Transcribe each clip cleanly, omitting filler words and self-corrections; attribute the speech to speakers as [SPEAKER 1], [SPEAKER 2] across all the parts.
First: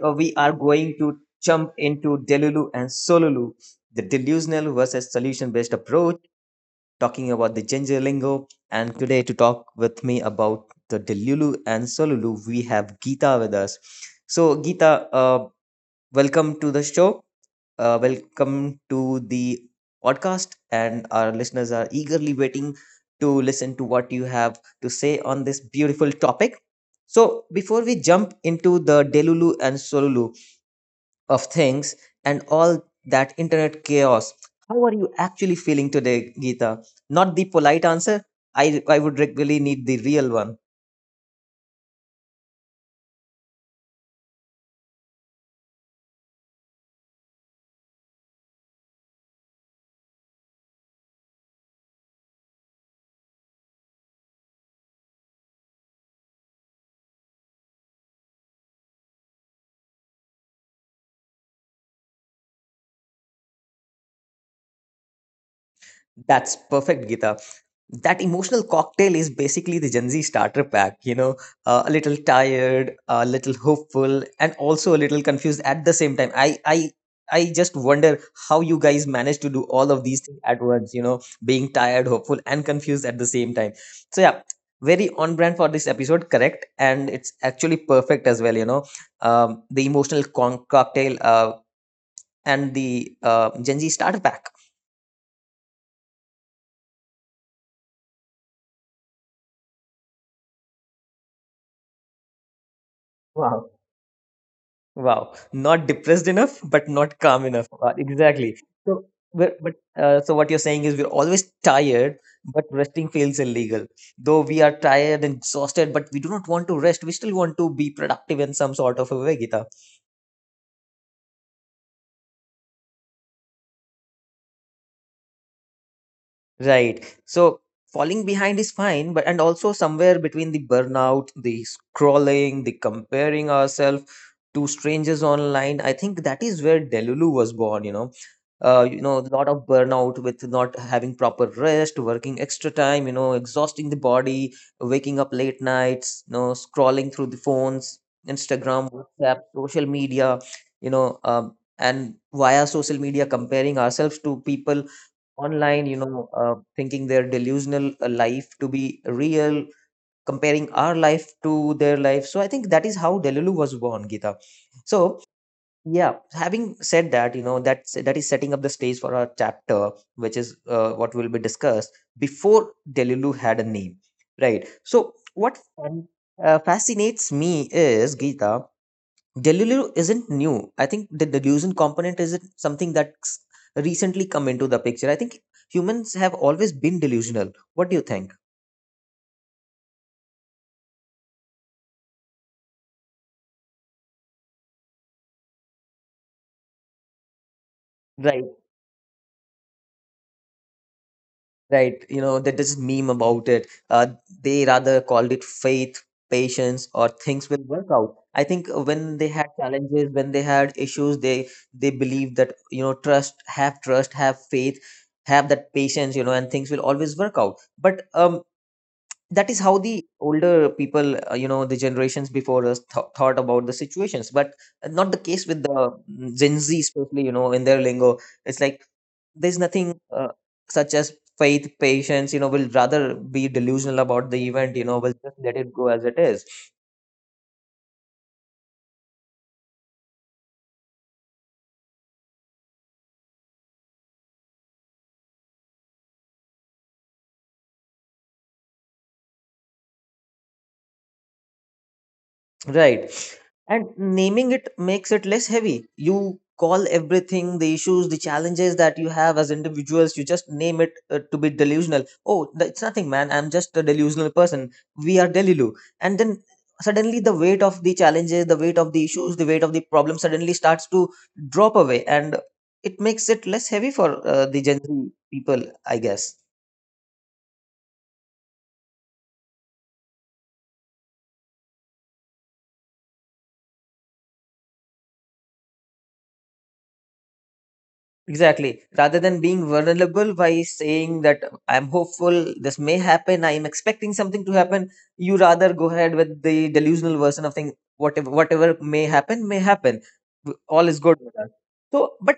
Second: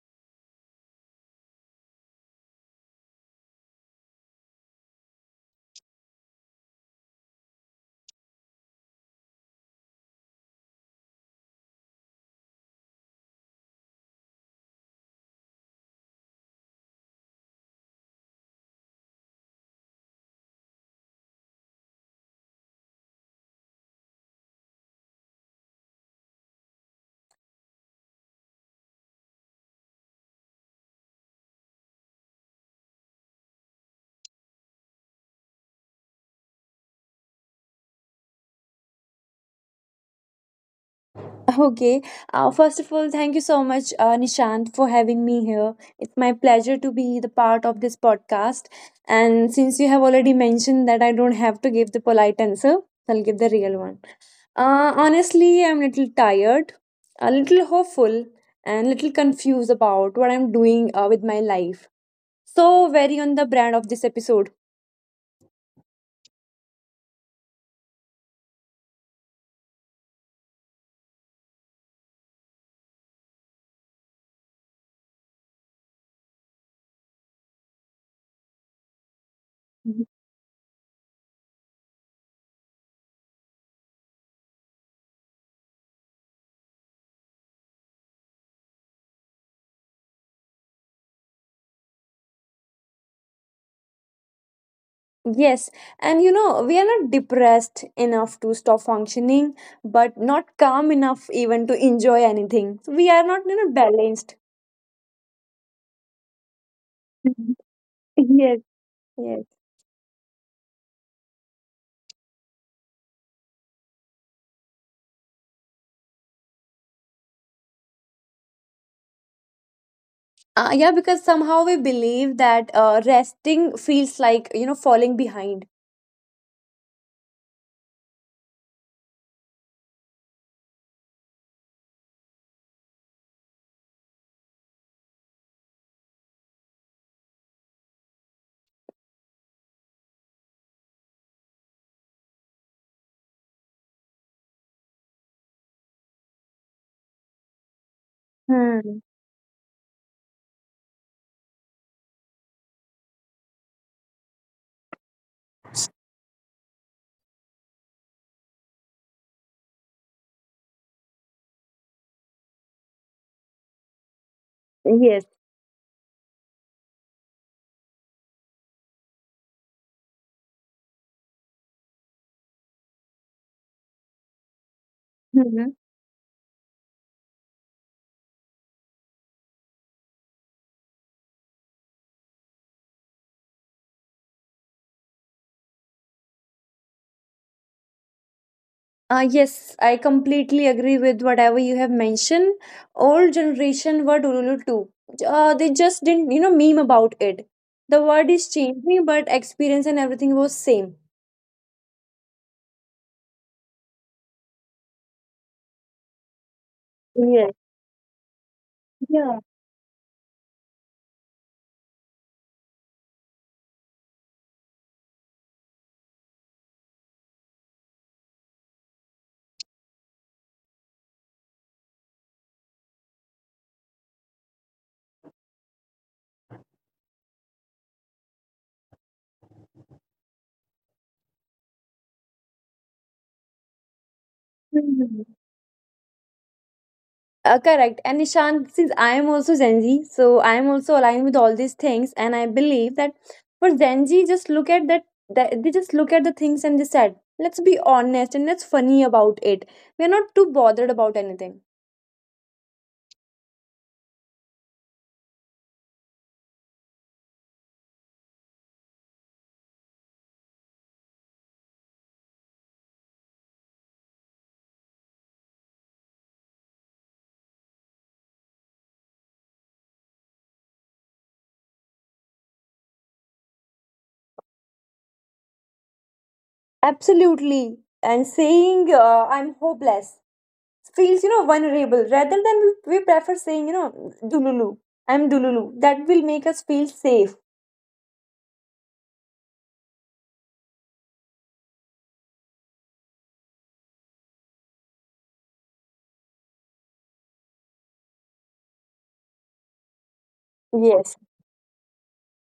[SPEAKER 1] we are going to jump into Delulu and Solulu, the delusional versus solution based approach, talking about the ginger lingo. And today, to talk with me about the Delulu and Solulu, we have Geeta with us. So, Geeta, welcome to the show. Welcome to the podcast. And our listeners are eagerly waiting to listen to what you have to say on this beautiful topic. So, before we jump into the Delulu and Solulu of things and all that internet chaos, how are you actually feeling today, Geeta? Not the polite answer. I would really need the real one.
[SPEAKER 2] Okay. First of all, thank you so much, Nishant, for having me here. It's my pleasure to be the part of this podcast. And since you have already mentioned that I don't have to give the polite answer, I'll give the real one. Honestly, I'm a little tired, a little hopeful, and little confused about what I'm doing with my life. So, very on the brand of this episode.
[SPEAKER 1] That's perfect, Gita. That emotional cocktail is basically the Gen Z starter pack, you know, a little tired, a little hopeful, and also a little confused at the same time. I just wonder how you guys manage to do all
[SPEAKER 2] Mm-hmm.
[SPEAKER 1] of these things at once, you know, being tired, hopeful, and confused at the same time. So, yeah, very on brand for this episode, correct? And it's actually perfect as well, you know, the emotional cocktail and the Gen Z starter pack.
[SPEAKER 2] Yes, and we are not depressed enough to stop functioning, but not calm enough even to enjoy anything. So we are not,
[SPEAKER 1] Wow.
[SPEAKER 2] balanced.
[SPEAKER 1] Wow, not depressed enough, but not calm
[SPEAKER 2] Mhm.
[SPEAKER 1] enough. Wow,
[SPEAKER 2] Yes,
[SPEAKER 1] exactly. So,
[SPEAKER 2] yes.
[SPEAKER 1] but so what you're saying is we're always tired, but resting feels illegal. Though we are tired and exhausted, but we do not want to rest. We still want to be productive in some sort of a way, Gita.
[SPEAKER 2] Yeah, because somehow we believe that resting feels like, falling behind.
[SPEAKER 1] Right. So falling behind is fine, but and also somewhere between the burnout, the scrolling, the comparing ourselves to strangers online. I think that is where Delulu was born, you know. You know, a lot of burnout with not having proper rest, working extra time, you know, exhausting the body, waking up late nights, you know, scrolling through the phones,
[SPEAKER 2] Hmm.
[SPEAKER 1] Instagram, WhatsApp, social media, you know, and via social media comparing ourselves to people online, you know, thinking their delusional life to be real comparing our life to their life. So I think that is how Delulu was born, Gita.
[SPEAKER 2] Yes.
[SPEAKER 1] So yeah, having said that, you know that that is setting up the stage for our chapter, which is what will be discussed before Delulu had a name, right? So
[SPEAKER 2] Hmm.
[SPEAKER 1] fascinates me is Gita. Delulu isn't new. I think the delusion component isn't something that's recently come into the picture. I think humans have always been delusional. What do you think?
[SPEAKER 2] Yes, I completely agree with whatever you have mentioned. Old generation word Ululu too. They just didn't, meme about it. The word is
[SPEAKER 1] Right.
[SPEAKER 2] changing, but experience and everything was same.
[SPEAKER 1] Right, you know, that this meme about it. They rather called it faith, patience, or
[SPEAKER 2] Yes.
[SPEAKER 1] things will work out. I think when
[SPEAKER 2] Yeah.
[SPEAKER 1] they had challenges, when they had issues, they believed that you know, trust, have faith, have that patience, you know, and things will always work out. But that is how the older people, you know, the generations before us thought about the situations. But not the case with the Gen Z, especially, you know, in their lingo. It's like there's nothing such as faith patience you know will rather be delusional about the event you know
[SPEAKER 2] Mhm.
[SPEAKER 1] will just let it go as it is.
[SPEAKER 2] Correct. And Nishant, since I am also Gen Z, so I am also aligned with all these things, and I believe that for Gen Z, just look at that. That they just look at the things and they said, "Let's be honest and let's funny about it. We are not too bothered about anything."
[SPEAKER 1] Right. And naming it makes it less heavy. You call everything, the issues, the challenges that you have as individuals, you just name it to be delusional. Oh, it's nothing, man. I'm just a delusional person. We are Delilu. And then suddenly the weight of the challenges, the weight of the issues, the weight of the problem suddenly starts to drop away. And it makes it less heavy for the Gen Z people, I guess.
[SPEAKER 2] Absolutely. And saying I'm hopeless feels vulnerable rather than we prefer saying Dululu. I'm Dululu. That will make us feel safe.
[SPEAKER 1] Exactly. Rather than being vulnerable by saying that I'm hopeful, this may happen, I am expecting something to happen, you rather go ahead with the delusional version of thing, whatever may happen, may happen. All is
[SPEAKER 2] Yes.
[SPEAKER 1] good with us. So, but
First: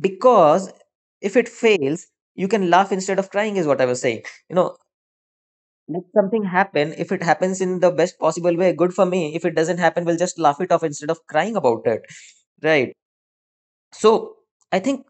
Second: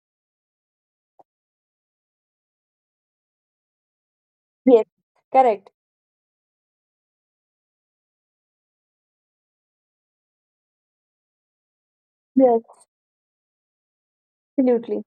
[SPEAKER 1] because if it fails, you can laugh instead of crying, is what I was saying. You know,
[SPEAKER 2] Yes. Correct.
[SPEAKER 1] let something happen. If it happens in the best possible way, good for me. If it doesn't happen, we'll just laugh it off instead of crying about it.
[SPEAKER 2] Yes.
[SPEAKER 1] Right. So I think
[SPEAKER 2] Absolutely.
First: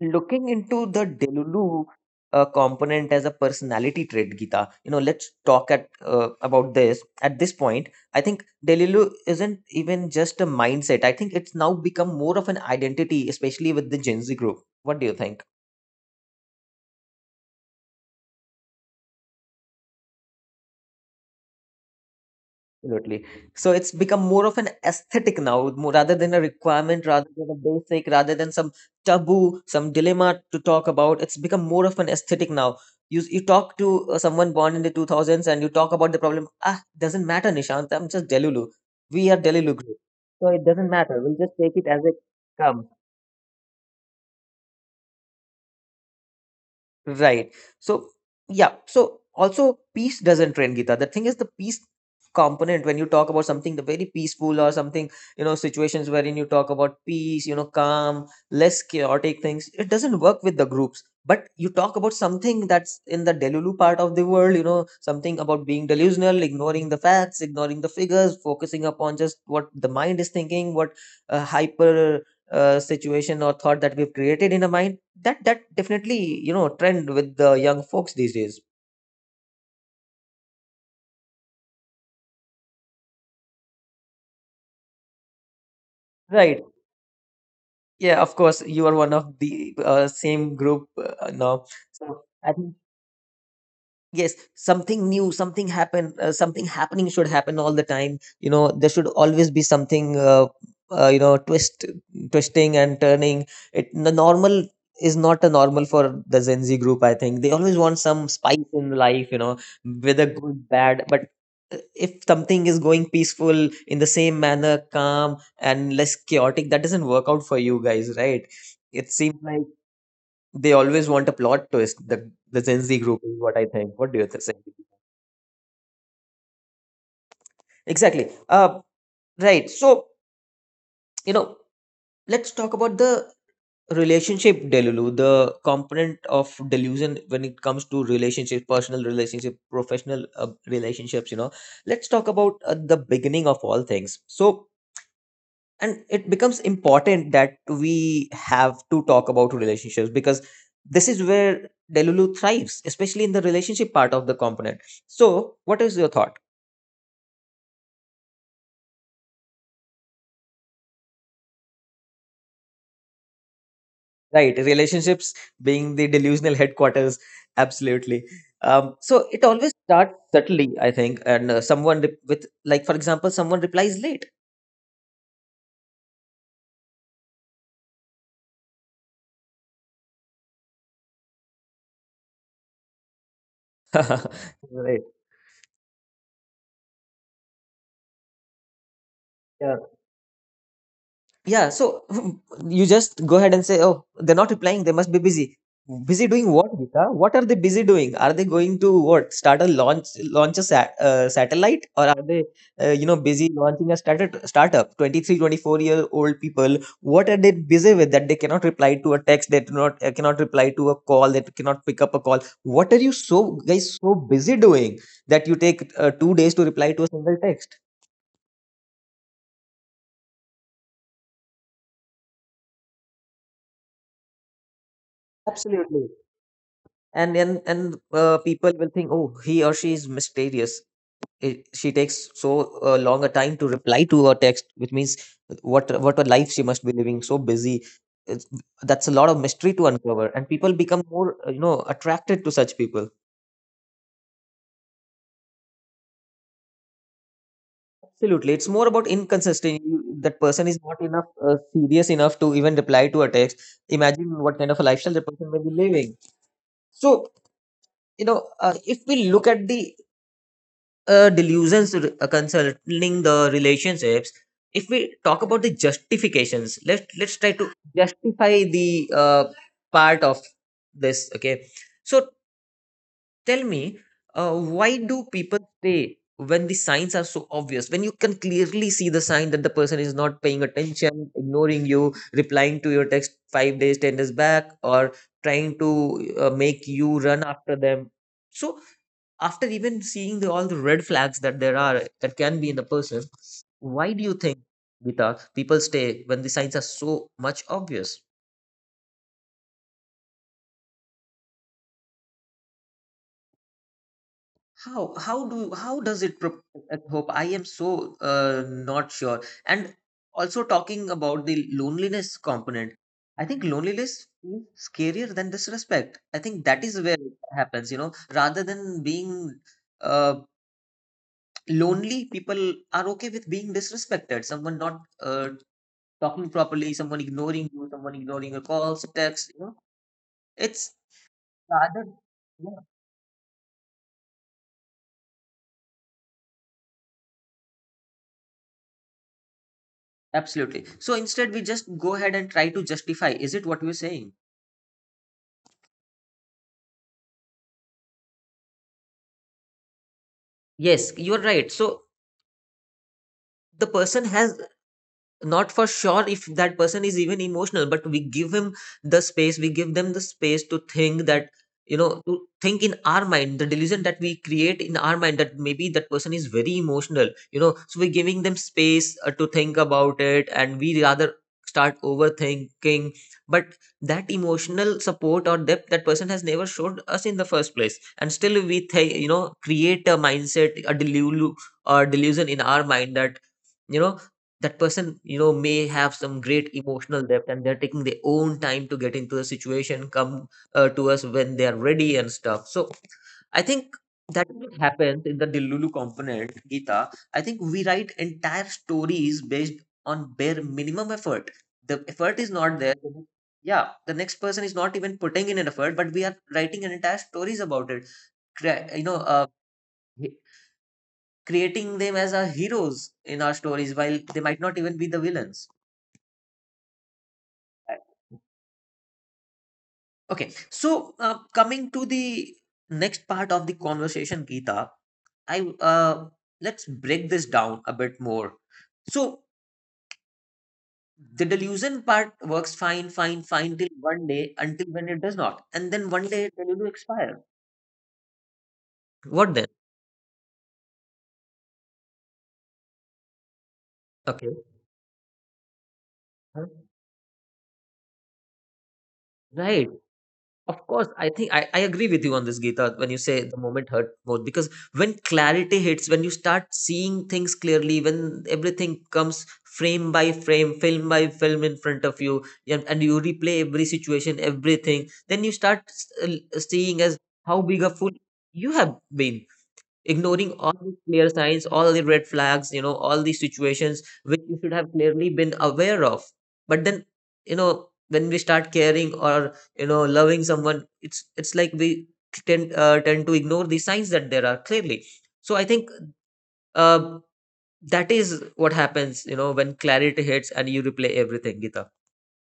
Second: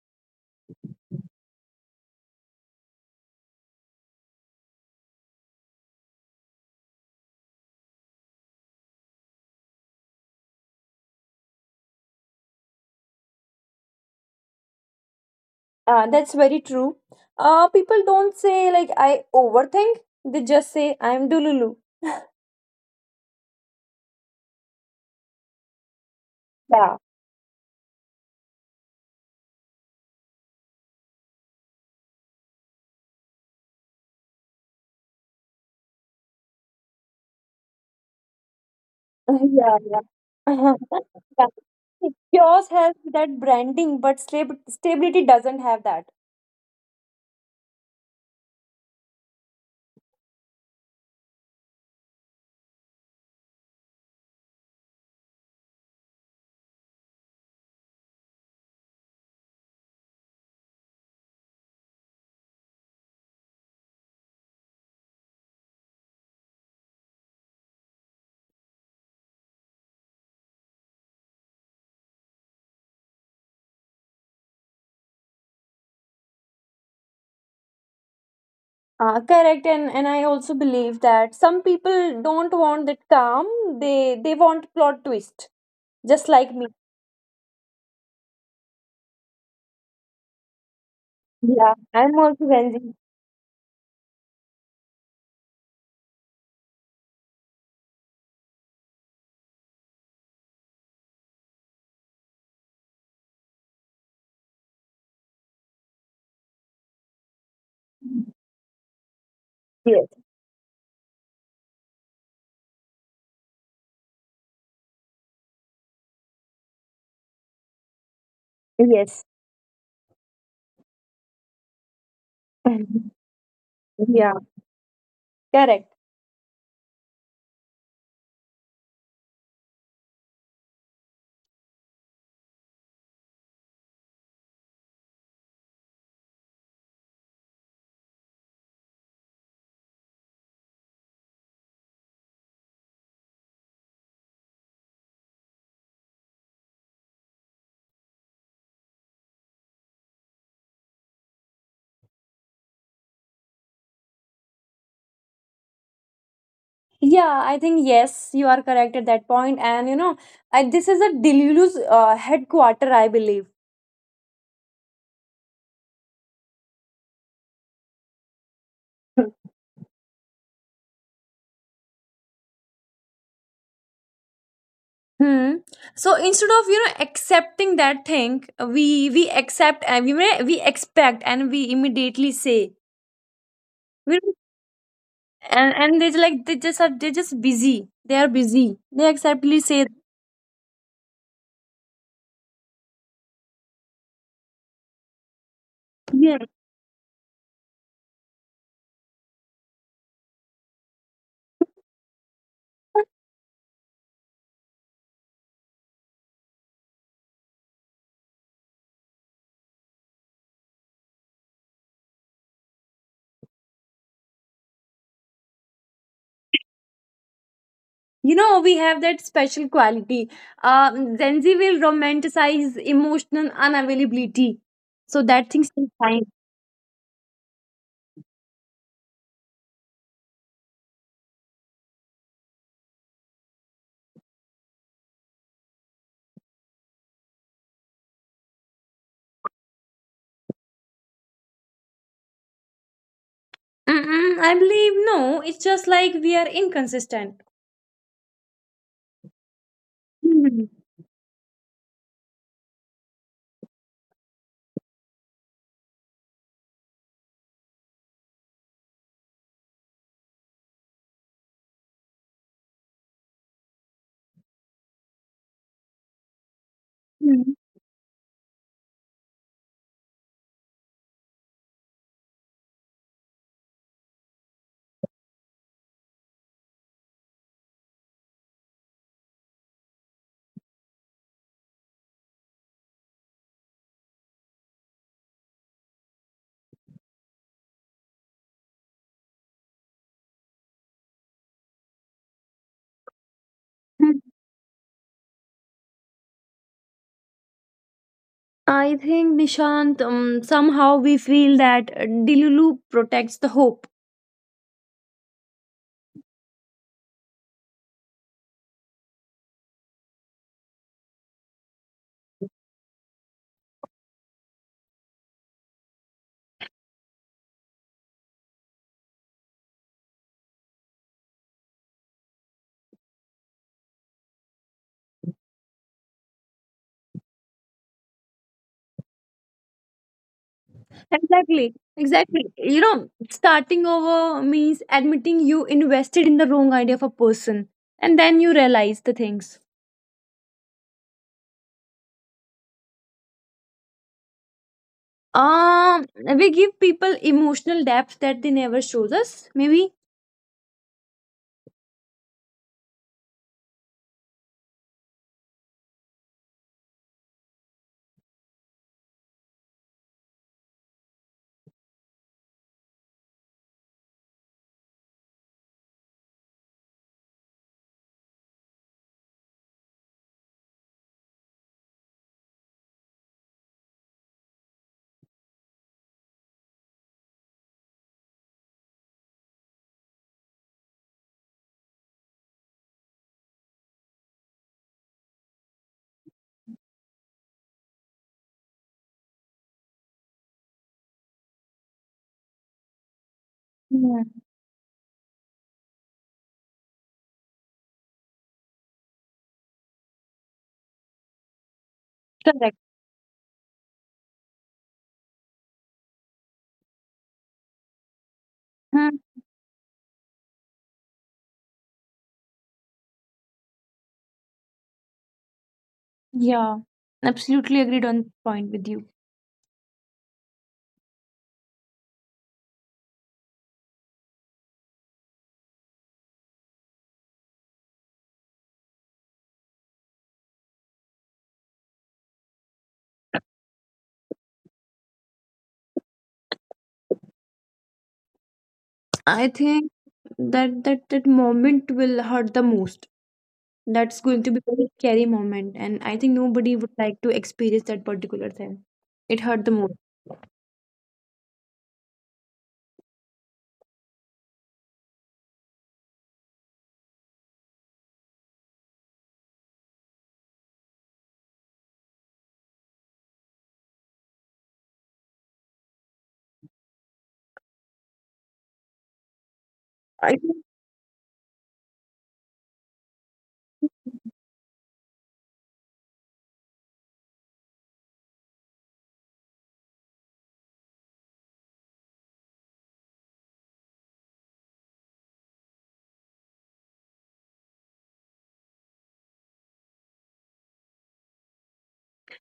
[SPEAKER 1] looking into the Delulu component as a personality trait, Gita, you know, let's talk at about this. At this point, I think Delulu isn't even just a mindset. I think it's now become more of an identity, especially with the Gen Z group. What do you think?
[SPEAKER 2] That's very true. People don't say like I overthink. They just say I'm Dululu.
[SPEAKER 1] Absolutely. So it's become more of an aesthetic now, more, rather than a
[SPEAKER 2] Yeah.
[SPEAKER 1] requirement, rather than a basic, rather than some taboo, some dilemma to talk about. It's become more of an aesthetic now. You talk to someone born in the 2000s and you talk about the problem. Ah, doesn't matter, Nishant. I'm just Delulu. We are Delulu
[SPEAKER 2] Yeah.
[SPEAKER 1] group. So
[SPEAKER 2] Yeah.
[SPEAKER 1] it doesn't matter. We'll
[SPEAKER 2] yeah.
[SPEAKER 1] just take it as it
[SPEAKER 2] Yours
[SPEAKER 1] comes.
[SPEAKER 2] has that branding, but stability doesn't have that.
[SPEAKER 1] Right. So yeah. So also peace doesn't trend, Gita. The thing is the peace component when you talk about something the very peaceful or something, you know, situations wherein you talk about peace, you know, calm, less chaotic things, it doesn't work with the groups. But you talk about something that's in the Delulu part of the world, you know, something about being delusional, ignoring the facts, ignoring the figures, focusing upon just what the mind is thinking, what hyper situation or thought that we've created in a mind that definitely you know trend with the young folks these days,
[SPEAKER 2] Correct, and I also believe that some people don't want that calm. They want plot twist, just like
[SPEAKER 1] right?
[SPEAKER 2] me.
[SPEAKER 1] Yeah, of course you are one of the same group now.
[SPEAKER 2] Yeah, I'm
[SPEAKER 1] So
[SPEAKER 2] also
[SPEAKER 1] I
[SPEAKER 2] Gen
[SPEAKER 1] think
[SPEAKER 2] Z.
[SPEAKER 1] yes, something new, something happen, something happening should happen all the time. You know, there should always be something, you know, twisting and turning. It The normal is not a normal for the Gen Z group. I think they always want some spice in life. You know,
[SPEAKER 2] Yes,
[SPEAKER 1] whether good, bad, but if something is going peaceful in the same manner, calm and less chaotic, that doesn't work out for you guys, right? It
[SPEAKER 2] yes.
[SPEAKER 1] seems like they always want a plot twist. The Gen Z group is what I think. What do you
[SPEAKER 2] yeah,
[SPEAKER 1] think?
[SPEAKER 2] correct.
[SPEAKER 1] Exactly. Right. So, you know, let's talk about the relationship delulu, the component of delusion when it comes to relationships, personal relationship, professional relationships, you know. Let's talk about the beginning of all things. So, and it becomes important that we have to talk about relationships because this is where delulu thrives especially in the relationship part of the component. So what is your thought?
[SPEAKER 2] Yeah, I think yes, you are correct at that point. And this is a Delulu's headquarter, I believe.
[SPEAKER 1] Right, relationships being the delusional headquarters, absolutely. So it always starts subtly, I think, and with like for example someone replies late.
[SPEAKER 2] Hmm. So instead of accepting that thing, we accept and we expect and we immediately say we,
[SPEAKER 1] Right,
[SPEAKER 2] and they like, they just busy. They are busy. They acceptly
[SPEAKER 1] yeah.
[SPEAKER 2] say
[SPEAKER 1] Yeah, so you just go ahead and say, oh, they're not replying. They must be busy. Busy
[SPEAKER 2] yeah.
[SPEAKER 1] doing what, Gita? What are they busy doing? Are they going to what? Start a launch, launch a satellite, or are they, you know, busy launching a startup? Startup. 23, 24-year old people. What are they busy with that they cannot reply to a text? They do not cannot reply to a call. They cannot pick up a call. What are you so guys so busy doing that you take 2 days to reply to a single text?
[SPEAKER 2] You know we have that special quality. Gen Z will romanticize emotional unavailability. So that thing's
[SPEAKER 1] Absolutely.
[SPEAKER 2] fine.
[SPEAKER 1] And people will think, "Oh, he or she is mysterious. She takes so long a time to reply to her text, which means what a life she must be living, so busy." it's, that's a lot of mystery to uncover, and people become more attracted to such people.
[SPEAKER 2] Mm-mm, I believe no. It's just like we are inconsistent.
[SPEAKER 1] Absolutely, it's more about inconsistency. That person
[SPEAKER 2] Mhm.
[SPEAKER 1] is not enough serious enough to even reply to a text. Imagine what kind of a lifestyle the person may be living. So, if we look at the delusions concerning the relationships, if we talk about the justifications, let's try
[SPEAKER 2] Mhm.
[SPEAKER 1] to justify the part of this, okay? So tell me, uh, why do people stay when the signs are so obvious, when you can clearly see the sign that the person is not paying attention, ignoring you, replying to your text 5 days, 10 days back, or trying to make you run after them. So, after even seeing all the red flags that there are, that can be in the person, why do
[SPEAKER 2] Mhm.
[SPEAKER 1] you think, Gita, people stay when the signs are so much obvious?
[SPEAKER 2] I think Nishant, somehow we feel that Delulu protects the hope.
[SPEAKER 1] How does it at hope I am so not sure. And also, talking about the loneliness component, I think loneliness is scarier than disrespect. I think that is where it happens, you know. Rather than being uh, lonely, people are okay with being disrespected, someone not talking properly, someone ignoring you, someone ignoring your calls, texts, you know, it's
[SPEAKER 2] Exactly.
[SPEAKER 1] rather,
[SPEAKER 2] Exactly.
[SPEAKER 1] yeah,
[SPEAKER 2] You know, starting over means admitting you invested in the wrong idea of a person, and then you realize the things.
[SPEAKER 1] absolutely. So instead, we just go ahead and try to justify. Is it what we're saying?
[SPEAKER 2] Um, we give people emotional depth that they never showed us. Maybe.
[SPEAKER 1] Yes, you're right. So the person has, not for sure if that person is even emotional, but we give him the space, we give them the space to think that, you know, to think in our mind, the delusion that we create in our mind, that maybe that person is very emotional, you know. So we're giving them space to think about it, and we rather start overthinking. But that emotional support or depth, that person has never showed us in the first place, and still we think, you know, create a mindset, a delusion in our mind that, you know, that person, you know, may have some great emotional depth, and they're taking their own time to get into the situation, come to us when they are ready and stuff. So I think
[SPEAKER 2] Yeah.
[SPEAKER 1] that, what happens in the dilulu component, Gita, I think we write entire stories based on bare minimum effort. The effort is not
[SPEAKER 2] Correct.
[SPEAKER 1] there. Yeah, the next person is not even putting in an effort, but we are writing an entire stories about it. Crea- you know
[SPEAKER 2] Hmm.
[SPEAKER 1] uh, he- Creating them as our heroes in our stories, while they might not even be the villains.
[SPEAKER 2] Yeah. Absolutely agreed on point with you.
[SPEAKER 1] Okay, so coming to the next part of the conversation, Geeta, I let's break this down a bit more. So the delusion part works fine, fine, fine till one day, until when it does not, and then one day it will expire.
[SPEAKER 2] I
[SPEAKER 1] What then?
[SPEAKER 2] think that that moment will hurt the most. That's going
[SPEAKER 1] Okay,
[SPEAKER 2] to be a very scary moment, and I think
[SPEAKER 1] huh?
[SPEAKER 2] nobody would like to experience that particular thing. It hurt the
[SPEAKER 1] Right.
[SPEAKER 2] most.
[SPEAKER 1] Of course, I think I agree with you on this, Geeta, when you say the moment hurt more. Because when clarity hits, when you start seeing things clearly, when everything comes frame by frame, film by film in front of you, and you replay every situation, everything, then you start seeing as how big a fool you have been,
[SPEAKER 2] I
[SPEAKER 1] ignoring all
[SPEAKER 2] think-
[SPEAKER 1] the clear signs, all the red flags, you know, all the situations which you should have clearly been aware of. But then, you know, when we start caring or you know loving someone, it's like we tend to ignore the signs that there are, clearly. So I think, uh, that is what happens, you know, when clarity hits and you replay everything, Gita.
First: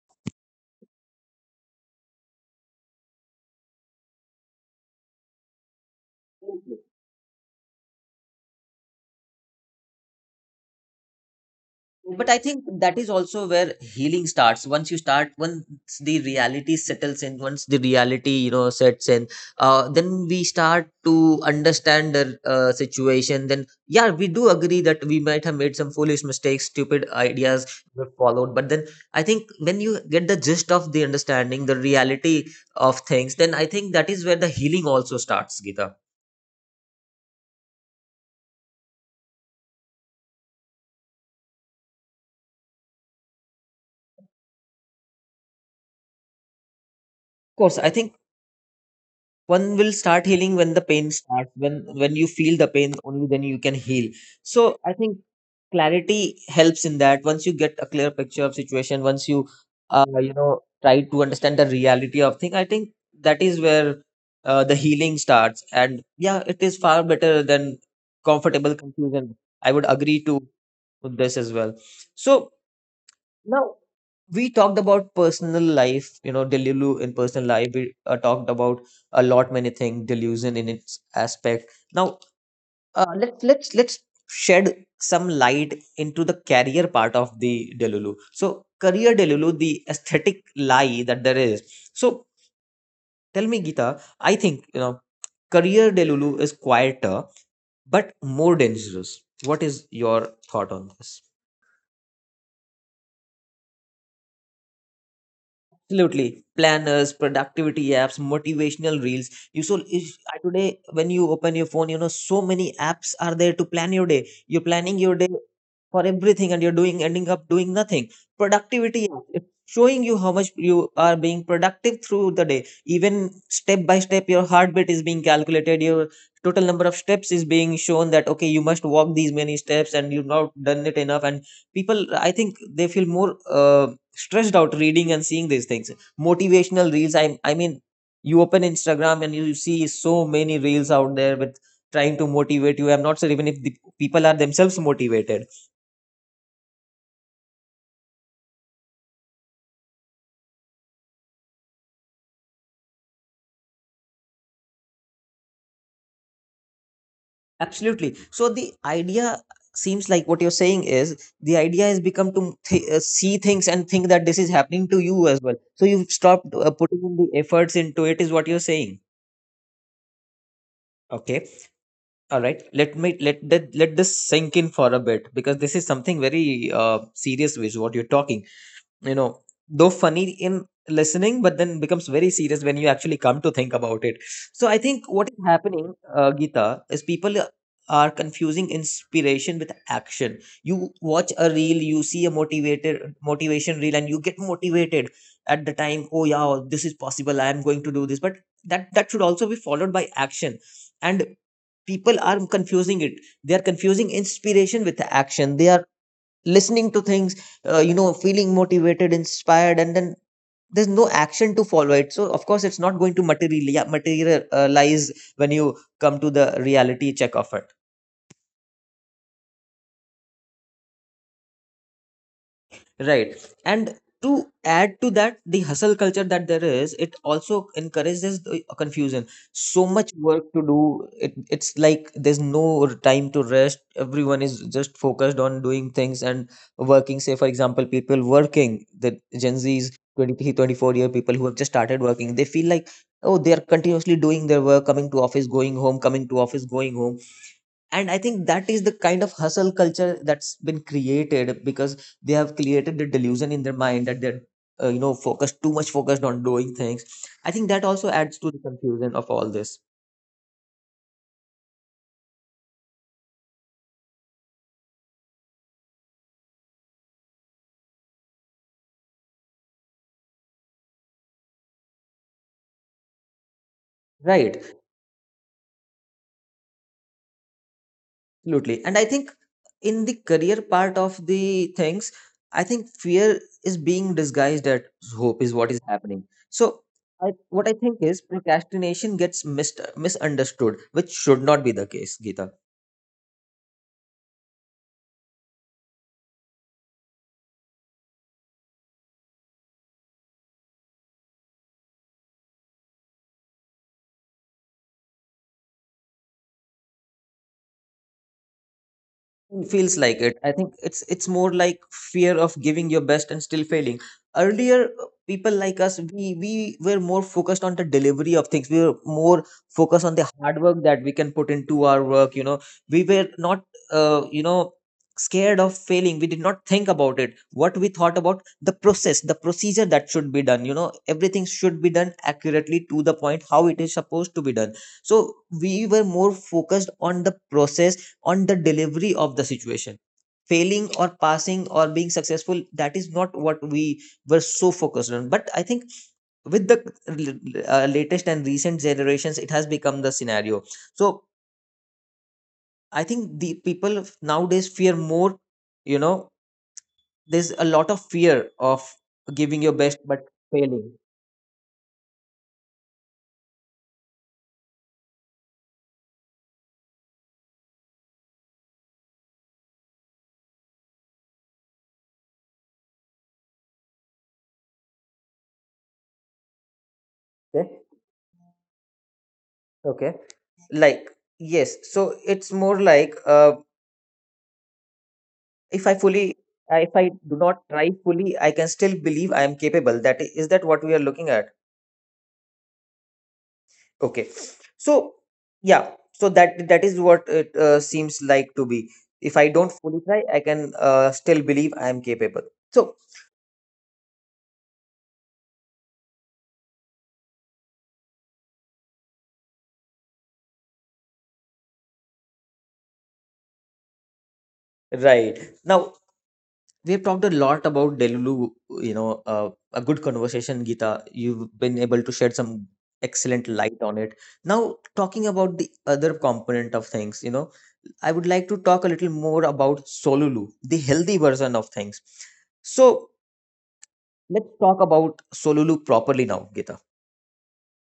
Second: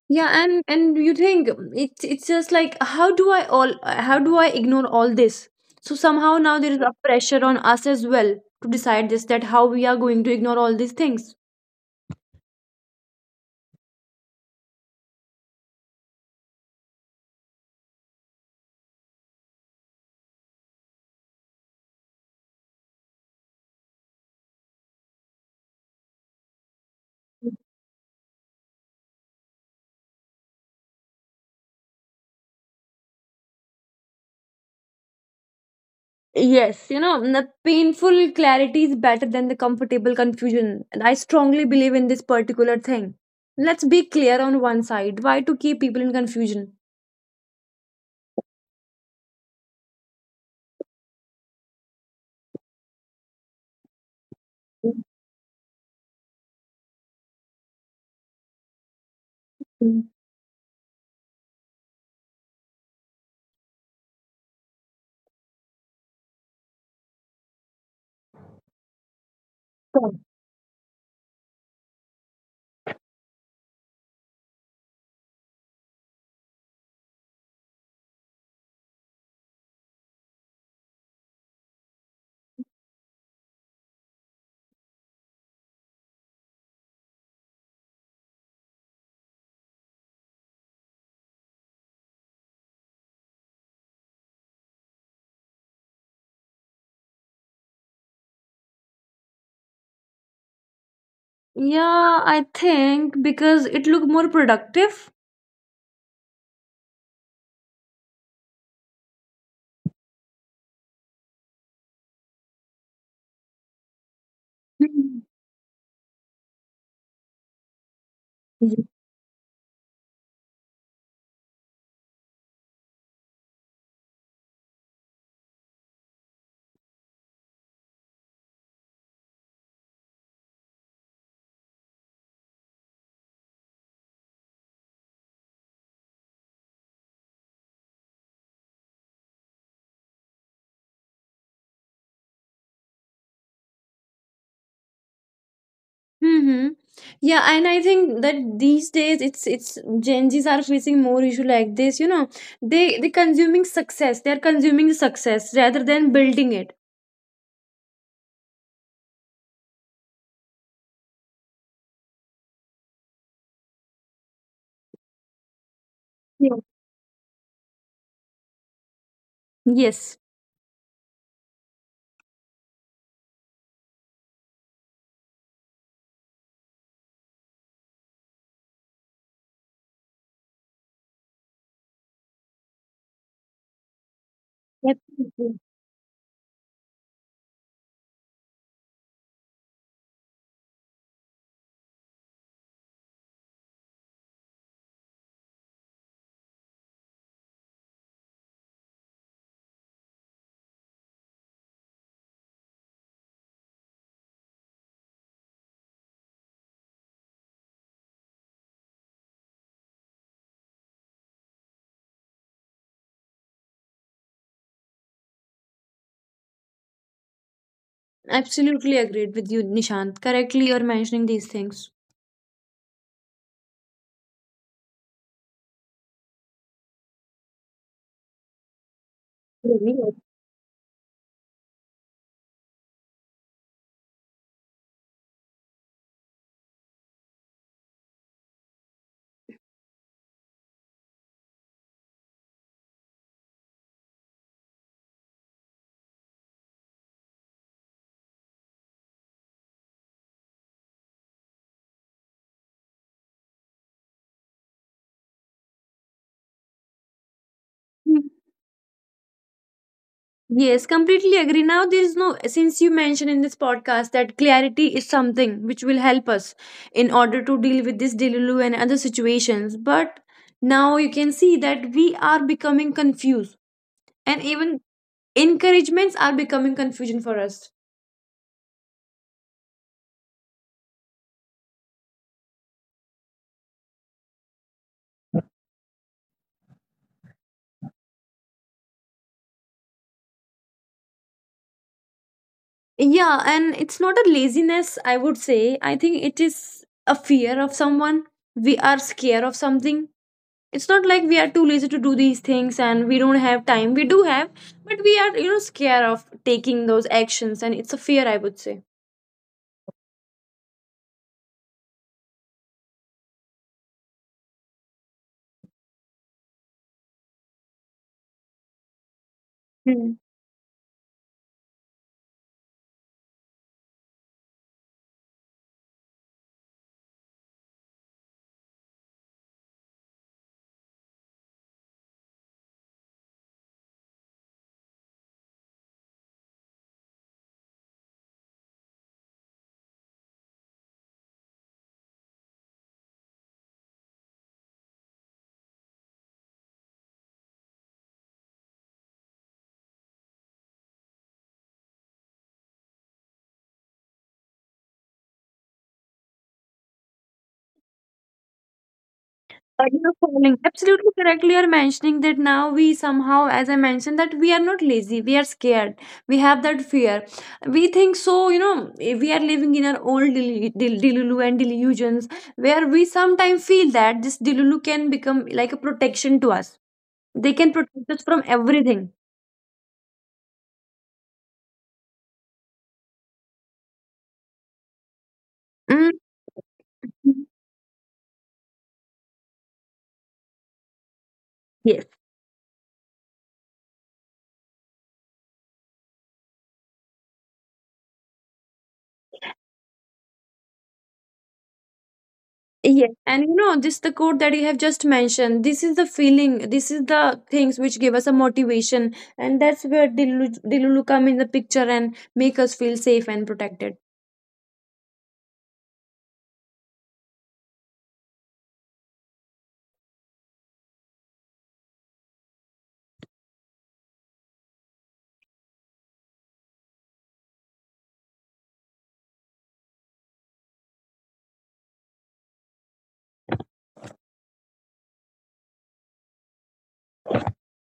[SPEAKER 2] yeah, and you think it's just like, how do I all how do I ignore all this? So somehow now there is a pressure on us as well to decide this, that how we are going to ignore all these things.
[SPEAKER 1] But I think that is also where healing starts. Once you start, once the reality settles in, once the reality, you know, sets in, then we start to understand the situation. Then yeah, we do agree that we might have made some foolish mistakes, stupid ideas were followed. But then I think when you get the gist of the understanding, the reality of things, then I think that is where the healing also starts, Gita.
[SPEAKER 2] Yes, you know, the painful clarity is better than the comfortable confusion. And I strongly believe in this particular thing. Let's be clear on one side. Why to keep people in confusion?
[SPEAKER 1] Of course, I think one will start healing when the pain starts, when you feel the pain, only then you can heal. So I think clarity helps in that. Once you get a clear picture of situation, once you you know try to understand the reality of thing, I think that is where the healing starts, and yeah, it is far better than comfortable confusion. I would
[SPEAKER 2] Mhm.
[SPEAKER 1] agree to this as well. So now, we talked about personal life, you know, delusion in personal life. We talked about a lot many things, delusion in its aspect. Now, let's shed some light into the career part of the delulu. So, career delulu, the aesthetic lie that there is. So, tell me, Gita, I think you know, career delulu is quieter but more dangerous. What is your thought on this?
[SPEAKER 2] Yeah, I think because it look more productive.
[SPEAKER 1] Absolutely. Planners, productivity apps, motivational reels. Today when you open your phone, you know so many apps are there to plan your day. You're planning your
[SPEAKER 2] Mhm.
[SPEAKER 1] day for everything, and you're doing ending up doing nothing. Productivity apps, it's showing you how much you are being productive through the day. Even step by step, your heartbeat is being calculated. Your total number of steps is being shown that okay, you must walk these many steps, and you've not done it enough. And people, I think they feel more. Stressed out reading and seeing these things, motivational reels, I mean you open Instagram and you see so many reels out there with trying to motivate you. I'm not sure even if the people are themselves motivated.
[SPEAKER 2] Mm-hmm. Yeah, and I think that these days it's Gen Zs are facing more issue like this. You know, they consuming success. They are consuming success rather than building it.
[SPEAKER 1] Absolutely. So the idea seems like what you're saying is, the idea has become to see things and think that this is happening to you as well, so you've stopped
[SPEAKER 2] Yeah.
[SPEAKER 1] putting in the efforts into it, is what you're saying.
[SPEAKER 2] Yes.
[SPEAKER 1] Okay, all right, let me let that let this sink in for a bit, because this is something very serious, which what you're talking. You know, though funny in listening, but then becomes very serious when you actually come to think about it. So I
[SPEAKER 2] Yes.
[SPEAKER 1] think what is happening, Gita, is people are confusing inspiration with action. You watch a reel, you see a motivated motivation reel, and you get motivated at the time. Oh yeah, this is possible. I am going to do this. But that should also be followed by action. And people are confusing it, they are confusing inspiration with action, they are listening to things, you know, feeling motivated, inspired, and then there's no action to follow it. So of course it's not going to materialize when you come to the reality check of it.
[SPEAKER 2] Absolutely agreed with you, Nishant. Correctly, you're mentioning these things.
[SPEAKER 1] Right. And to add to that, the hustle culture that there is, it also encourages the confusion. So much
[SPEAKER 2] Really?
[SPEAKER 1] work to do. It's like there's no time to rest. Everyone is just focused on doing things and working. Say, for example, people working, the Gen Zs, 23, 24-year people who have just started working, they feel like, oh, they are continuously doing their work, coming to office, going home, coming to office, going home, and I think that is the kind of hustle culture that's been created, because they have created the delusion in their mind that they're you know focused too much focused on doing things. I think that also
[SPEAKER 2] Hmm.
[SPEAKER 1] adds to the confusion of all this.
[SPEAKER 2] Yes, completely agree. Now, there is no, since you mentioned in this podcast that clarity is something which will help us in order to deal with this Delulu and other situations. But now you can see that we are becoming confused, and
[SPEAKER 1] Right,
[SPEAKER 2] even encouragements are becoming confusion for us.
[SPEAKER 1] absolutely. And I think in the career part of the things, I think fear is being disguised as hope is what is happening. So, what I think is procrastination gets misunderstood, which should not be the case, Geeta.
[SPEAKER 2] Yeah, and it's not a laziness, I would say. I think it is a fear of someone. We are scared of something. It's not like we are too lazy to do these things, and we don't have time. We do have, but we are, scared of taking those actions, and it's a fear, I would say.
[SPEAKER 1] It feels like it. I think it's more like fear of giving your best and still failing. Earlier, people like us, we were more focused on the delivery of things. We were more focused on
[SPEAKER 2] Hmm.
[SPEAKER 1] the hard work that we can put into our work. You know, we were not, you know, scared of failing. We did not think about it. What we thought about the process, the procedure that should be done. You know, everything should be done accurately to the point how it is supposed to be done. So we were more focused on the process, on the delivery of the situation. Failing or passing or being successful, that is not what we were so focused on. But I think with the latest and recent generations, it has become the scenario. So I think the people nowadays fear more, you know, there's a lot of fear of giving your best but
[SPEAKER 2] Falling.
[SPEAKER 1] failing.
[SPEAKER 2] Absolutely correctly, you're mentioning that now we somehow, as I mentioned, that we are not lazy, we are scared, we have that fear. We think so, you know, we are living in our old delulu and delusions, where we sometimes feel that this delulu can become like a protection to us. They can
[SPEAKER 1] Okay.
[SPEAKER 2] protect us from everything.
[SPEAKER 1] Okay. Like, yes. So it's more like if i
[SPEAKER 2] Mm.
[SPEAKER 1] fully if I do not try fully, I can still believe I am capable. Is that what we are looking at? Okay, so yeah, so that is what it seems like to be. If I don't fully try, I can still believe I am capable. So,
[SPEAKER 2] Yes. And this the quote that you have just mentioned. This is the feeling. This is the things which give us a motivation, and that's where Dilulu come in the picture and make us feel safe and protected.
[SPEAKER 1] right. Now we have talked a lot about Delulu, you know, a good conversation, Gita. You've been able to shed some excellent light on it. Now, talking about the other component of things, you know, I would like to talk a little more about Solulu, the healthy version of things. So, let's talk about Solulu properly now, Gita.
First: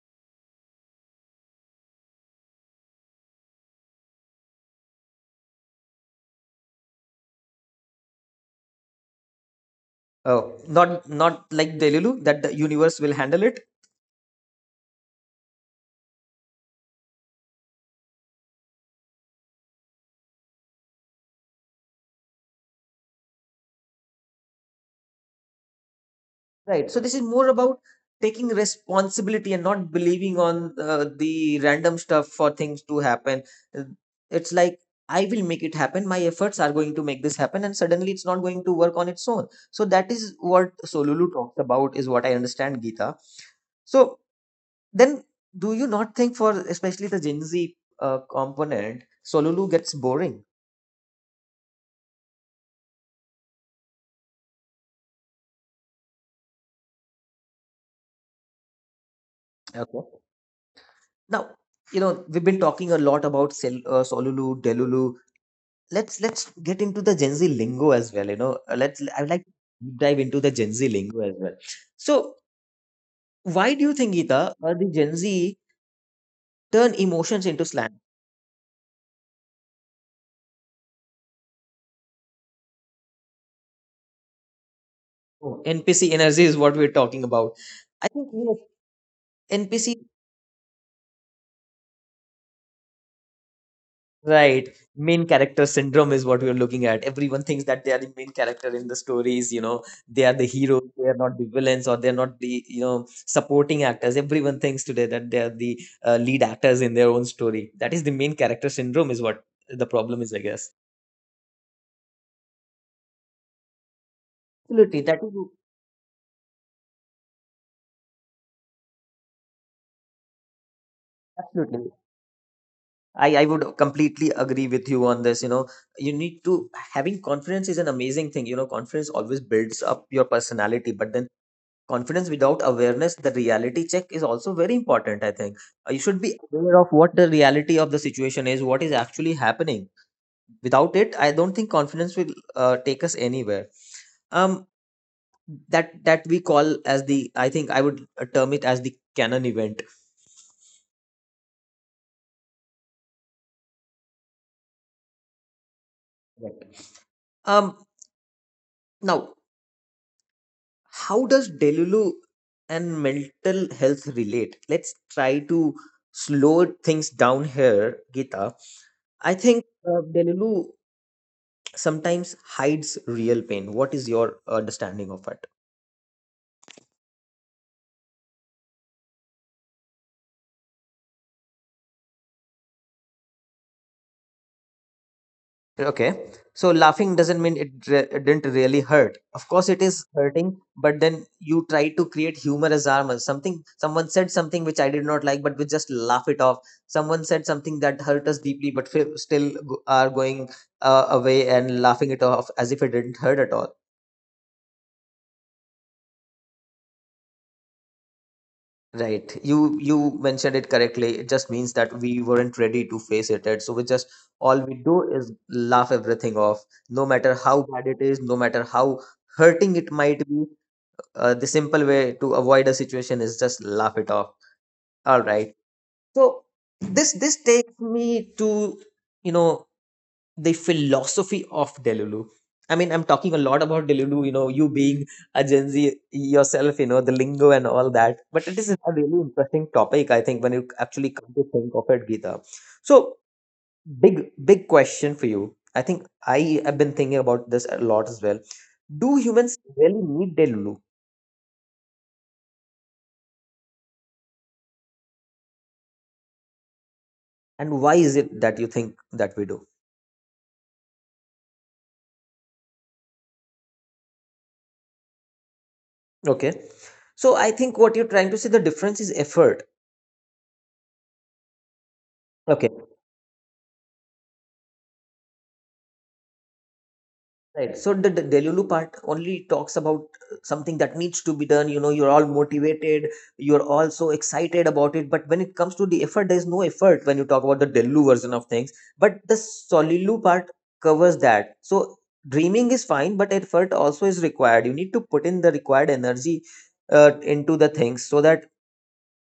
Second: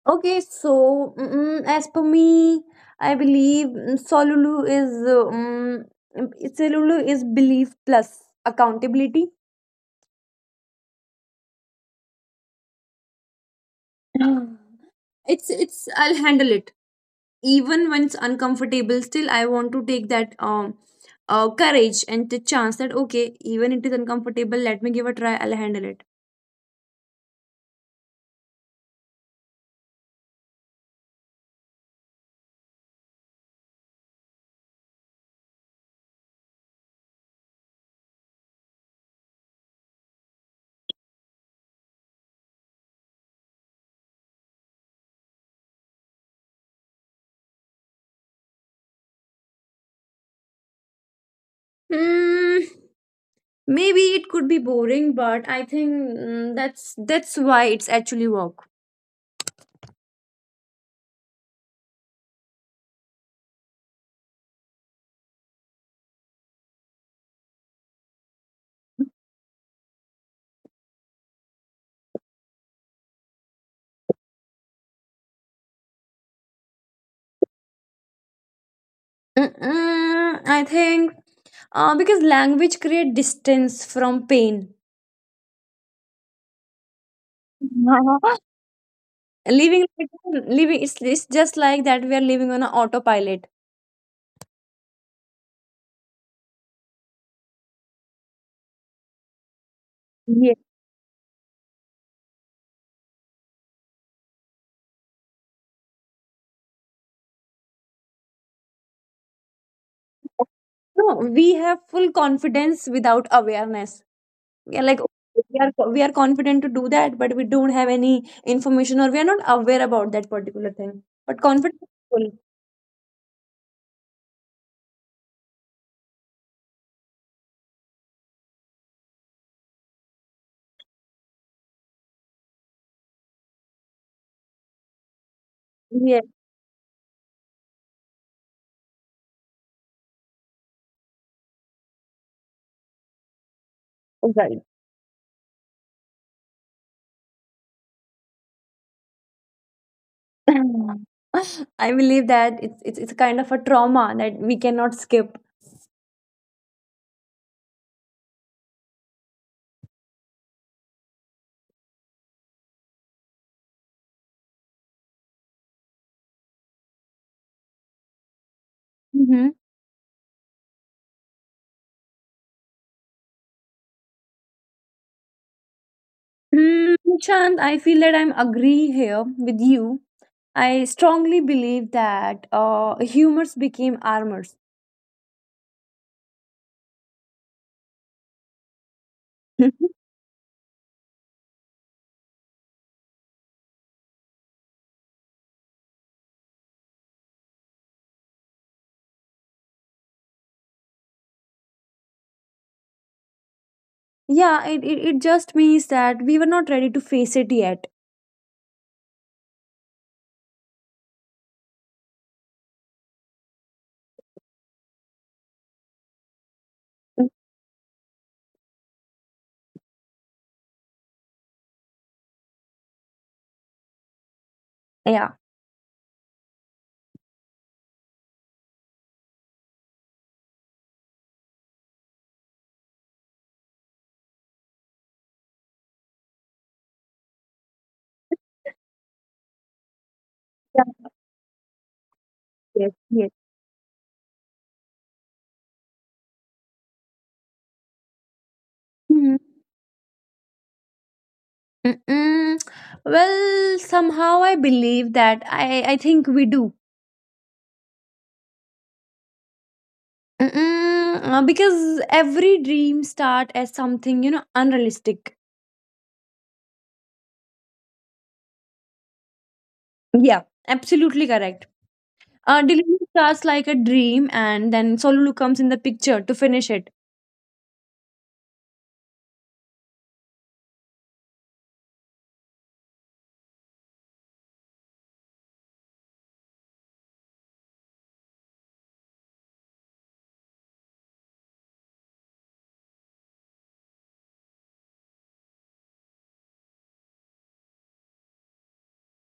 [SPEAKER 2] Okay, so as per me, I believe Solulu is belief plus accountability.
[SPEAKER 1] Uh, not like Delulu that the universe will handle it.
[SPEAKER 2] Mm. It's I'll handle it. Even when it's uncomfortable, still I want to take that courage and the chance that, okay, even it is uncomfortable, let me give a try. I'll handle it.
[SPEAKER 1] Right. So this is more about taking responsibility and not believing on the random stuff for things to happen. Uh, It's like I will make it happen. My efforts are going to make this happen, and suddenly it's not going to work on its own. So that is what Solulu talks about, is what I understand, Gita. So then, do you not think for especially the Gen Z component, Solulu gets boring?
[SPEAKER 2] Hmm, maybe it could be boring, but I think that's why it's actually work.
[SPEAKER 1] Okay. Now, we've been talking a lot about Solulu, Delulu. Let's get into the Gen Z lingo as well. You know, let's I would like to deep dive into the Gen Z lingo as well. So, why do you think, Geeta, the Gen Z turn emotions into slang?
[SPEAKER 2] Mm-mm, I think because language create distance from pain.
[SPEAKER 1] Oh, NPC energy is what we're talking about. I think you know,
[SPEAKER 2] living
[SPEAKER 1] NPC.
[SPEAKER 2] like- living It's just like that we are living on an autopilot.
[SPEAKER 1] Right. Main character syndrome is what we're looking at. Everyone thinks that they are the main character in the stories, you know, they are the
[SPEAKER 2] Yes.
[SPEAKER 1] heroes, they are not the villains, or they're not the, you know, supporting actors. Everyone thinks today that they are the lead actors in their own story. That is the main character syndrome, is what the problem is, I guess.
[SPEAKER 2] No, we have full confidence without awareness. We are like,
[SPEAKER 1] Absolutely.
[SPEAKER 2] "Oh,
[SPEAKER 1] That is
[SPEAKER 2] we are confident to do that, but we don't have any information, or we are not aware about that particular thing, but confident
[SPEAKER 1] absolutely.
[SPEAKER 2] people,"
[SPEAKER 1] I would completely agree with you on this. You know, you need to Having confidence is an amazing thing. You know, confidence always builds up your personality, but then confidence without awareness, the reality check is also very important, I think. You
[SPEAKER 2] yeah,
[SPEAKER 1] should be aware of what the reality of the situation is, what is actually happening. Without it, I don't think confidence will take us anywhere.
[SPEAKER 2] right.
[SPEAKER 1] um that we call as the, I think I would term it as the canon event.
[SPEAKER 2] I believe that it's a kind of a trauma that we cannot skip.
[SPEAKER 1] Right. um now How does Delulu and mental health relate? Let's try to slow things down here, Gita. I
[SPEAKER 2] Mm-hmm.
[SPEAKER 1] think Delulu sometimes hides real pain. What is your understanding of it?
[SPEAKER 2] Nishant, I feel that I'm agree here with you. I strongly believe that humors became armors.
[SPEAKER 1] Okay, so laughing doesn't mean it didn't really hurt. Of course, it is hurting, but then you try to create humor as armor. Something, someone said something which I did not like, but we just laugh it off. Someone said something that hurt us deeply, but are going away and laughing it off as if it didn't hurt at all.
[SPEAKER 2] yeah, it just means that we were not ready to face it yet.
[SPEAKER 1] Right. You mentioned it correctly. It just means that we weren't ready to face it. And so we just, all we do is laugh everything off, no
[SPEAKER 2] Mm.
[SPEAKER 1] matter how bad it is, no matter how hurting it might be. The simple way to avoid a situation is just laugh it off. All
[SPEAKER 2] Yeah.
[SPEAKER 1] right. So this takes me to, you know, the philosophy of Delulu. I mean, I'm talking a lot about Delulu, you know, you being a Gen Z yourself, you know, the lingo and all that. But it is a really interesting topic, I think, when you
[SPEAKER 2] Yeah,
[SPEAKER 1] actually come to think of it, Geeta.
[SPEAKER 2] yes,
[SPEAKER 1] So,
[SPEAKER 2] yes.
[SPEAKER 1] big, big question for you. I think I have been thinking about this a lot as well. Do
[SPEAKER 2] Hmm.
[SPEAKER 1] humans really need Delulu?
[SPEAKER 2] Mm-mm. Well, somehow I believe that. I think we do.
[SPEAKER 1] And why is it that you think that we do?
[SPEAKER 2] Mm-mm. Because every dream start as something, you know, unrealistic.
[SPEAKER 1] Okay. So, I think what you're trying to say, the difference is effort.
[SPEAKER 2] Yeah, absolutely correct. Uh,
[SPEAKER 1] Okay.
[SPEAKER 2] delivery starts like a dream, and then Solulu comes in the picture to finish it.
[SPEAKER 1] Right. So the Delulu part only talks about something that needs to be done. You know, you're all motivated, you're all so excited about it. But when it comes to the effort, there's no effort when you talk about the Delulu version of things. But the Solilu part covers that. So dreaming is fine, but effort also is required. You need to put in the required energy into the things, so that,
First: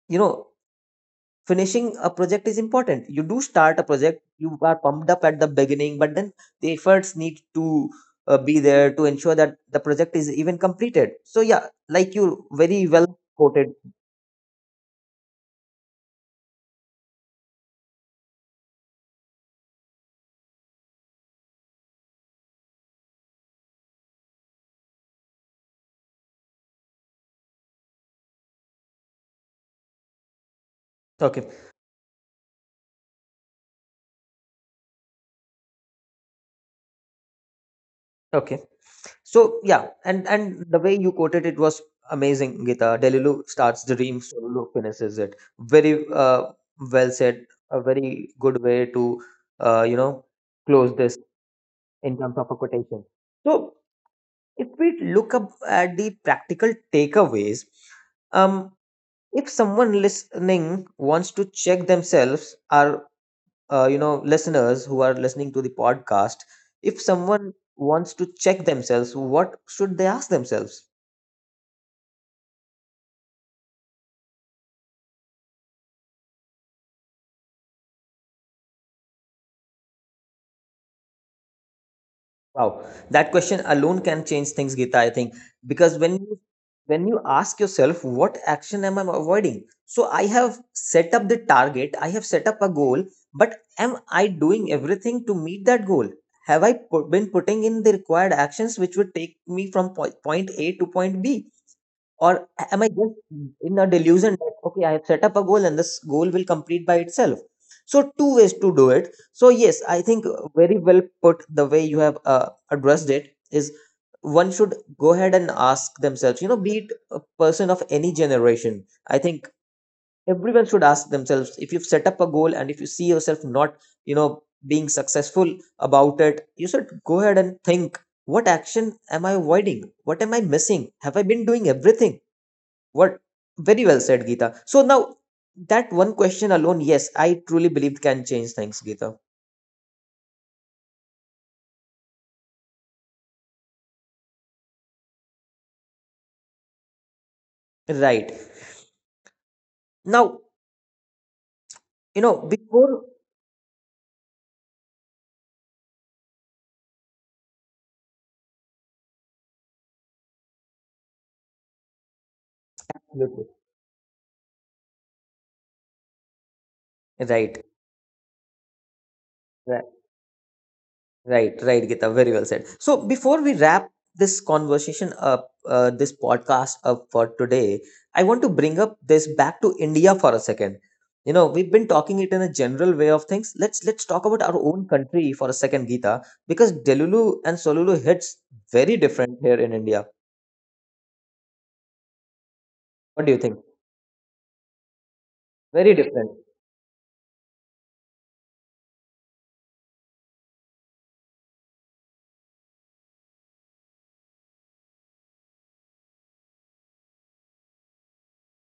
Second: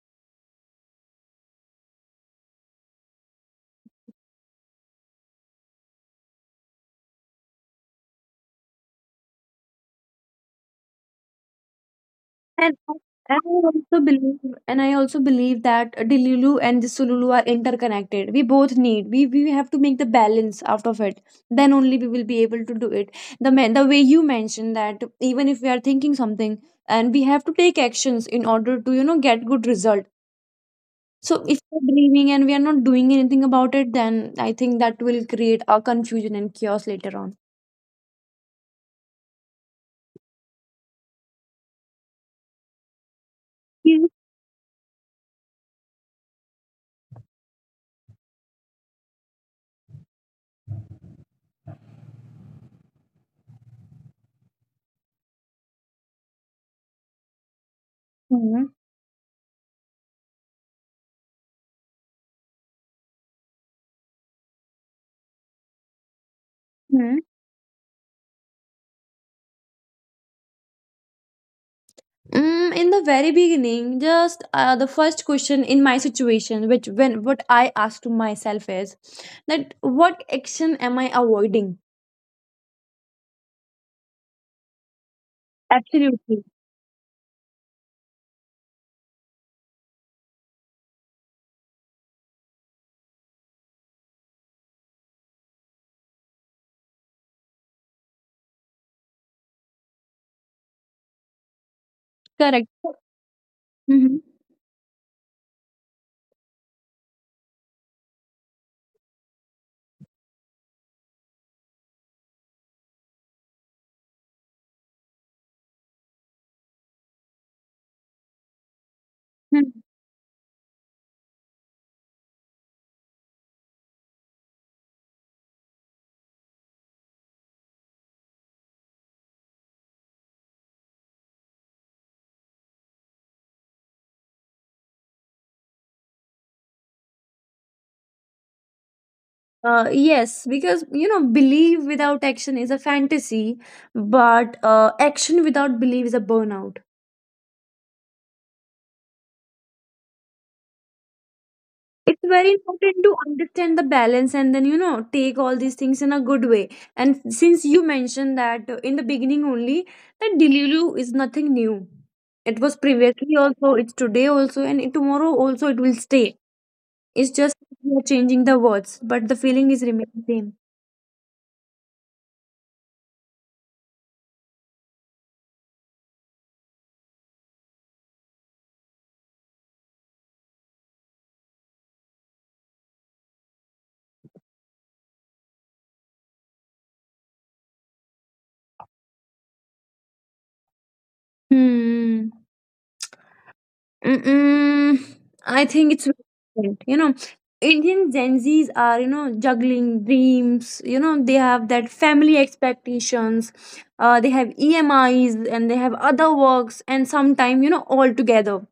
[SPEAKER 1] you know, finishing a project is important. You do start a project, you are pumped up at the beginning, but then the efforts need to be there to ensure that the project is even completed. So yeah, like you
[SPEAKER 2] And
[SPEAKER 1] very well
[SPEAKER 2] I
[SPEAKER 1] quoted.
[SPEAKER 2] also believe, I also believe that Delulu and the Sululu are interconnected. We both need. We have to make the balance out of it. Then only we will be able to do it. The man, the way you mentioned that, even if we are thinking something, and we have to take actions in order to, you know, get good result. So
[SPEAKER 1] Okay.
[SPEAKER 2] if we're dreaming and we are not doing anything about it, then I think that will create a confusion and chaos later on.
[SPEAKER 1] Okay, so yeah, and the way you quoted it was amazing, Gita. Delilu starts
[SPEAKER 2] Yes.
[SPEAKER 1] dream, Solo finishes it. Very uh, well said, a very good way to, uh, you know close this in terms of a quotation. So if we look up at the practical takeaways,
[SPEAKER 2] Hmm.
[SPEAKER 1] um, if someone listening wants to check themselves, our listeners who are listening to the podcast, if someone wants to check themselves, what should they ask themselves?
[SPEAKER 2] In the very beginning, just the first question in my situation, which when what I ask to myself is that, what action am I avoiding?
[SPEAKER 1] Wow, that question alone can change things, Gita. I think because when you,
[SPEAKER 2] Absolutely
[SPEAKER 1] when you ask yourself, what action am I avoiding? So I have set up the target, I have set up a goal, but am I doing everything to meet that goal? Have I put, been putting in the required actions which would take me from point A to point B? Or
[SPEAKER 2] correct.
[SPEAKER 1] am I just in a
[SPEAKER 2] Hmm.
[SPEAKER 1] delusion that, okay, I have set up a goal and this goal will complete by itself? So, two ways to do it. So, yes, I think very well put, the way you have addressed it is one should go ahead and ask themselves, you know, be it a person of any generation. I think everyone should ask themselves, if you've set up a goal and if you see yourself not, you know, being successful about it, you should go ahead and think, what action am I avoiding? What am I missing? Have I been doing everything? What? Very well said, Geeta. So now that one question alone, yes, I truly believe can change things, Geeta.
[SPEAKER 2] Yes, because, you know, belief without action is a fantasy, but action without belief is a burnout.
[SPEAKER 1] Right. Now, you
[SPEAKER 2] It's
[SPEAKER 1] know,
[SPEAKER 2] very important
[SPEAKER 1] before,
[SPEAKER 2] to understand the balance, and then, you know, take all these things in a good way. And since you mentioned that, in the beginning only, that delulu is nothing new. It was previously
[SPEAKER 1] absolutely.
[SPEAKER 2] also, it's today also, and tomorrow also, it will stay. It's
[SPEAKER 1] Right,
[SPEAKER 2] just we are changing the words, but the feeling
[SPEAKER 1] right,
[SPEAKER 2] is remaining same.
[SPEAKER 1] right, right, Gita. Very well said. So before we wrap this conversation up, this podcast up for today, I want to bring up this back to India for a second. You know, we've been talking it in a general way of things. Let's talk about our own country for a second, Gita, because Delulu and Solulu hits very different here in India.
[SPEAKER 2] Hmm.
[SPEAKER 1] What do you think?
[SPEAKER 2] Mm-mm, I
[SPEAKER 1] Very
[SPEAKER 2] think it's
[SPEAKER 1] different.
[SPEAKER 2] relevant, you know. Indian Gen Zs are, juggling dreams. They have that family expectations. They have EMIs and they have other works, and sometimes, all together.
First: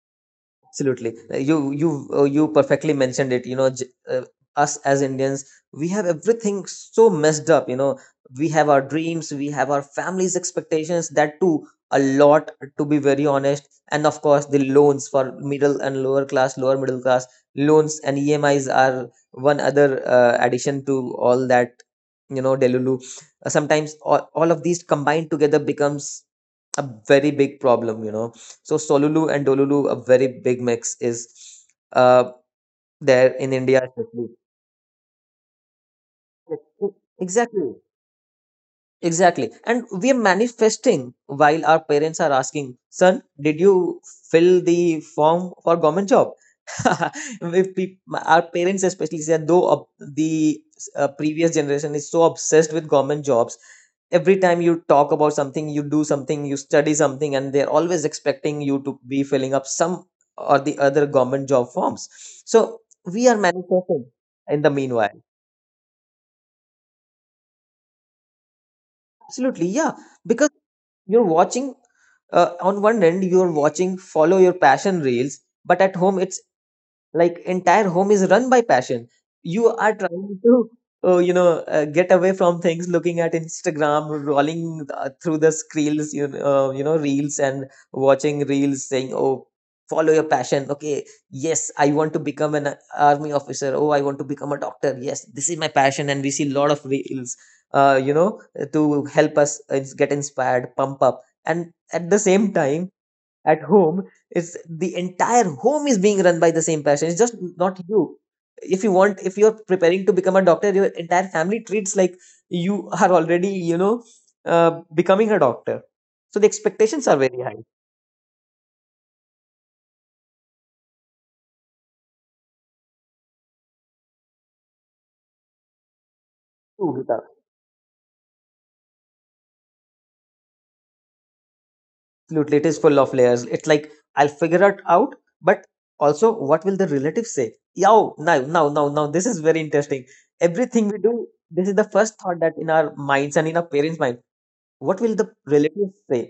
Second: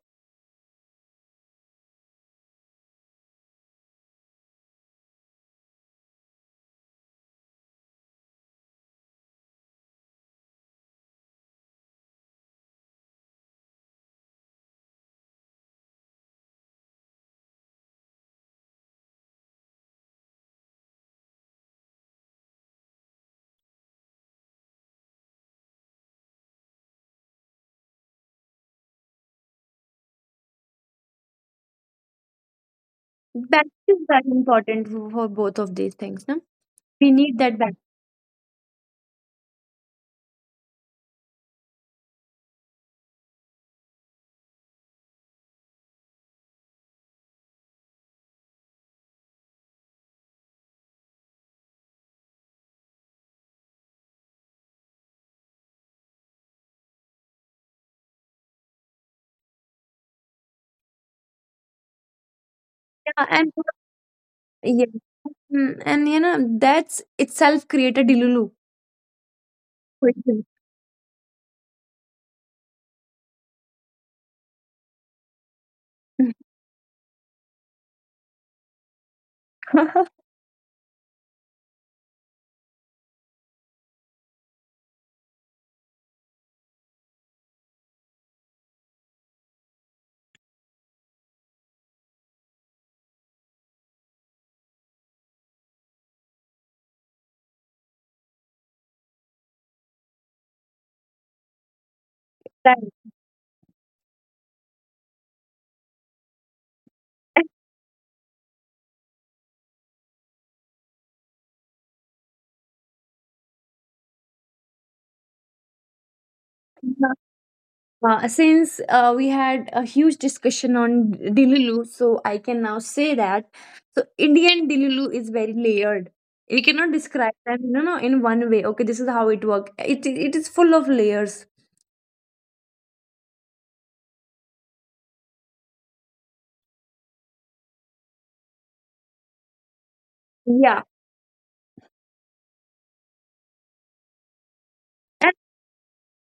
[SPEAKER 1] Absolutely. You perfectly mentioned it. Us as Indians, we have everything so messed up. You know, we have our dreams, we have our family's expectations. That too, a lot, to be very honest. And of course, the loans for middle and lower class, lower middle class, loans and EMIs are one other addition to all that. You know, Delulu. Sometimes all of these combined together becomes a very big problem, you know. So Solulu and Dolulu, a very big mix is uh, there in
[SPEAKER 2] Balance
[SPEAKER 1] India,
[SPEAKER 2] is very
[SPEAKER 1] especially.
[SPEAKER 2] important for both of these things. No, we need that
[SPEAKER 1] Exactly.
[SPEAKER 2] balance.
[SPEAKER 1] Exactly. And we are manifesting while our parents are asking, son, did you fill the form for government job? If peop Our parents especially said, though the previous generation is so obsessed with government jobs, every time you talk about something, you do something, you study something, and they're always expecting you to be filling up some or the other government job forms. So
[SPEAKER 2] Yeah,
[SPEAKER 1] we are
[SPEAKER 2] and
[SPEAKER 1] manifesting in the
[SPEAKER 2] yeah,
[SPEAKER 1] meanwhile.
[SPEAKER 2] and, that's itself create a delulu.
[SPEAKER 1] Absolutely, yeah, because you're watching, on one end you're watching follow your passion reels, but at home it's like, entire home is run by passion. You are trying to get away from things, looking at Instagram, rolling through the screens, reels, and watching reels saying, oh, follow your passion. Okay, yes, I want to become an army officer. Oh, I want to become a doctor. Yes, this is my passion. And we see a lot of reels uh, you know to help us get inspired, pump up, and at the same
[SPEAKER 2] Right.
[SPEAKER 1] time at home, is the entire home is being run by the same person. It's just not you. If you're preparing to become a doctor, your entire family treats like you are already, you know, becoming a doctor. So the expectations are very high.
[SPEAKER 2] Since we had a huge discussion on Dililu, so I can now say that. So Indian Dililu is very layered. We
[SPEAKER 1] True,
[SPEAKER 2] cannot
[SPEAKER 1] Geeta.
[SPEAKER 2] describe them, no, no, in one way. Okay, this is how it works. It is full of layers.
[SPEAKER 1] Absolutely, it is full of layers. It's like, I'll figure it out, but also, what will the relatives say? Yo, now, this is very interesting. Everything
[SPEAKER 2] Yeah,
[SPEAKER 1] we do, this is the first thought that in our minds and in our parents' mind, what will the
[SPEAKER 2] and
[SPEAKER 1] relatives say?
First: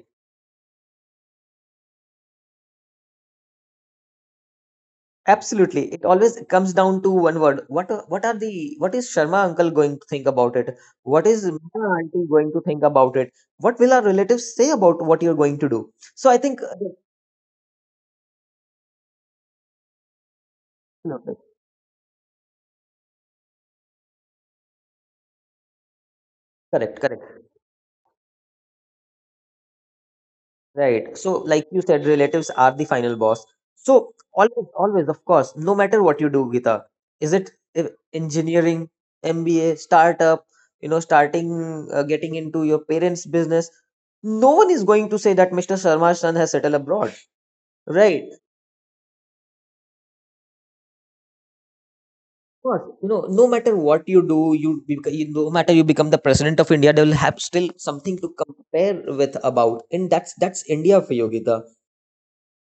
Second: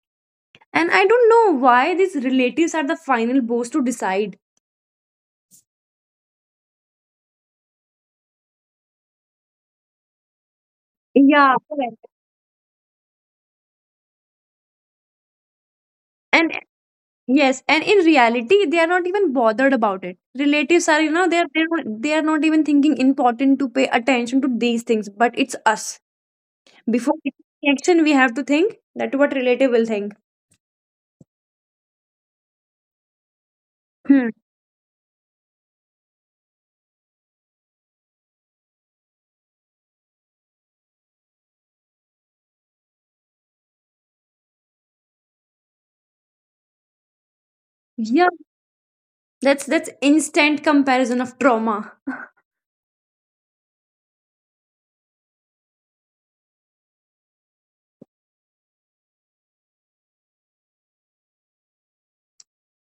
[SPEAKER 2] and I don't know why these relatives are the final boss to decide.
[SPEAKER 1] Absolutely. It always comes down to one word. What are the what is Sharma uncle going to think about it? What is
[SPEAKER 2] Yeah,
[SPEAKER 1] Meena
[SPEAKER 2] correct.
[SPEAKER 1] auntie going to think about it? What will our relatives say about what you're going to do? So I
[SPEAKER 2] And
[SPEAKER 1] think,
[SPEAKER 2] yes, and in reality, they are not even bothered about it. Relatives are,
[SPEAKER 1] absolutely.
[SPEAKER 2] they are not even thinking important to pay attention to these things. But it's us.
[SPEAKER 1] Correct,
[SPEAKER 2] Before
[SPEAKER 1] correct.
[SPEAKER 2] taking action, we have to think that what relative will think.
[SPEAKER 1] Right. So like you said, relatives are the final boss. So
[SPEAKER 2] Hmm.
[SPEAKER 1] always, always, of course, no matter what you do, Gita, is it engineering, MBA, startup, you know, starting getting into your parents' business, no one is going to say that Mr. Sharma's son has settled abroad. Right.
[SPEAKER 2] Yeah,
[SPEAKER 1] Of
[SPEAKER 2] that's instant comparison of trauma.
[SPEAKER 1] course. You know, no matter what you do, you, you, no matter you become the president of India, they will have still something to compare with about, and that's India for Yogita.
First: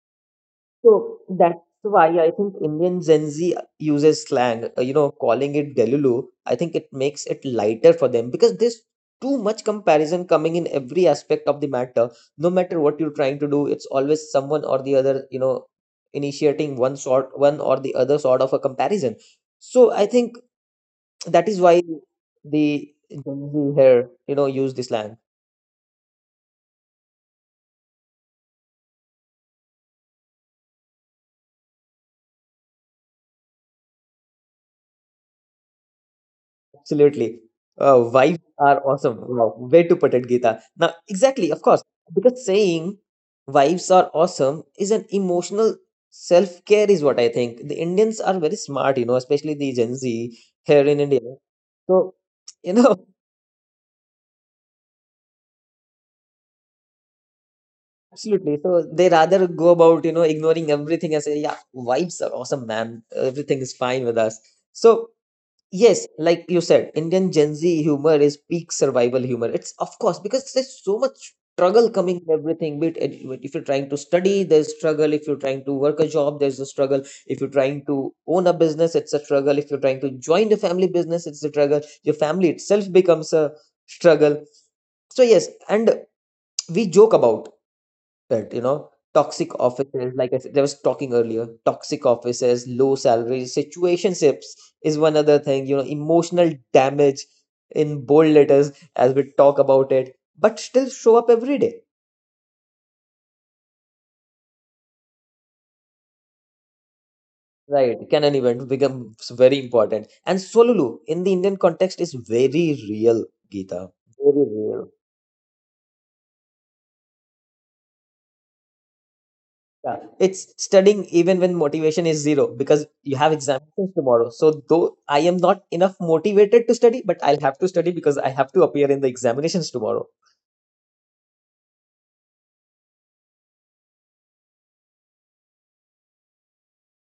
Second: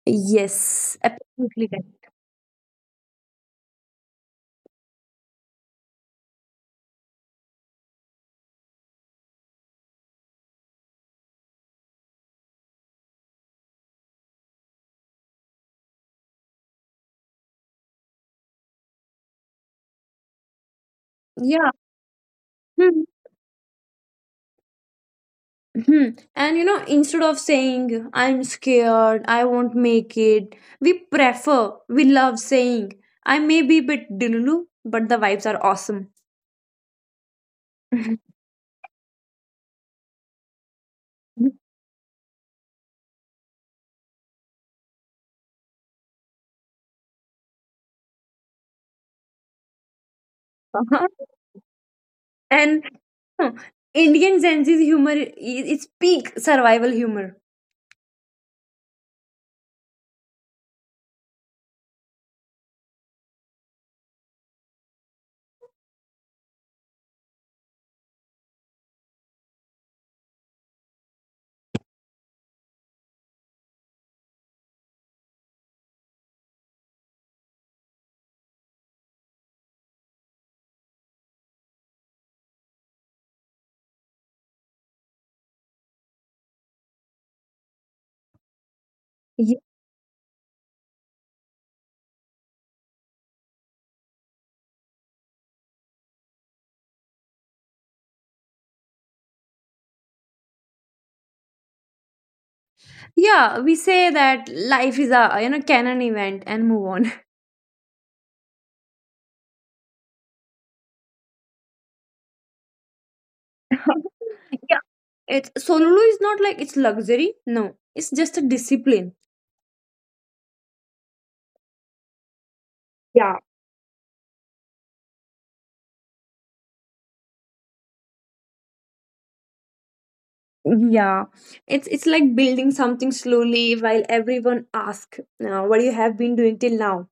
[SPEAKER 2] Yes,
[SPEAKER 1] So that's
[SPEAKER 2] absolutely. Correct.
[SPEAKER 1] why I think Indian Gen Z uses slang. You know, calling it Delulu, I think it makes it lighter for them because there's too much comparison coming in every aspect of the matter. No matter what you're trying to do, it's always someone or the other. You know, initiating one sort, one or the other sort of a comparison. So I think that is
[SPEAKER 2] Yeah.
[SPEAKER 1] why the
[SPEAKER 2] Hmm.
[SPEAKER 1] Gen Z here, use this slang.
[SPEAKER 2] Hmm. And, instead of saying I'm scared, I won't make it, we love saying, "I may be a bit delulu, but the vibes are awesome."
[SPEAKER 1] Absolutely. Uh, wives are awesome. Wow. Way to put it, Geeta. Now, exactly, of course, because saying wives are awesome is an emotional self care, is what I think. The Indians are very smart, you know, especially the Gen Z here in India. So, you
[SPEAKER 2] and,
[SPEAKER 1] know,
[SPEAKER 2] know, Indian Gen Z's humor is it's peak survival humor.
[SPEAKER 1] absolutely. So they rather go about, ignoring everything and say, yeah, vibes are awesome, man. Everything is fine with us. So yes, like you said, Indian Gen Z humor is peak survival humor. It's of course because there's so much struggle coming with everything. If you're trying to study, there's struggle. If you're trying to work a job, there's a struggle. If you're trying to own a business, it's a struggle. If you're trying to join the family business, it's a struggle. Your family itself becomes a struggle. So yes, and we joke about that, you know, toxic offices, like I said, I was talking earlier, toxic offices, low salaries, situationships is one other thing, you know, emotional damage in bold letters as we talk about it, but still show up every day.
[SPEAKER 2] Yeah, we say that life is a canon event and move on.
[SPEAKER 1] Right, can an event become very important, and solulu in the Indian context is very real, Gita, very
[SPEAKER 2] yeah.
[SPEAKER 1] real.
[SPEAKER 2] It's solulu is not like it's luxury. No, it's just a discipline.
[SPEAKER 1] Yeah, it's studying even when motivation is zero because you
[SPEAKER 2] Yeah.
[SPEAKER 1] have examinations tomorrow. So though I am not enough motivated to study, but I'll have to study because I have to appear in the examinations tomorrow.
[SPEAKER 2] Yeah, it's like building something slowly while everyone asks, "What you have been doing till now?"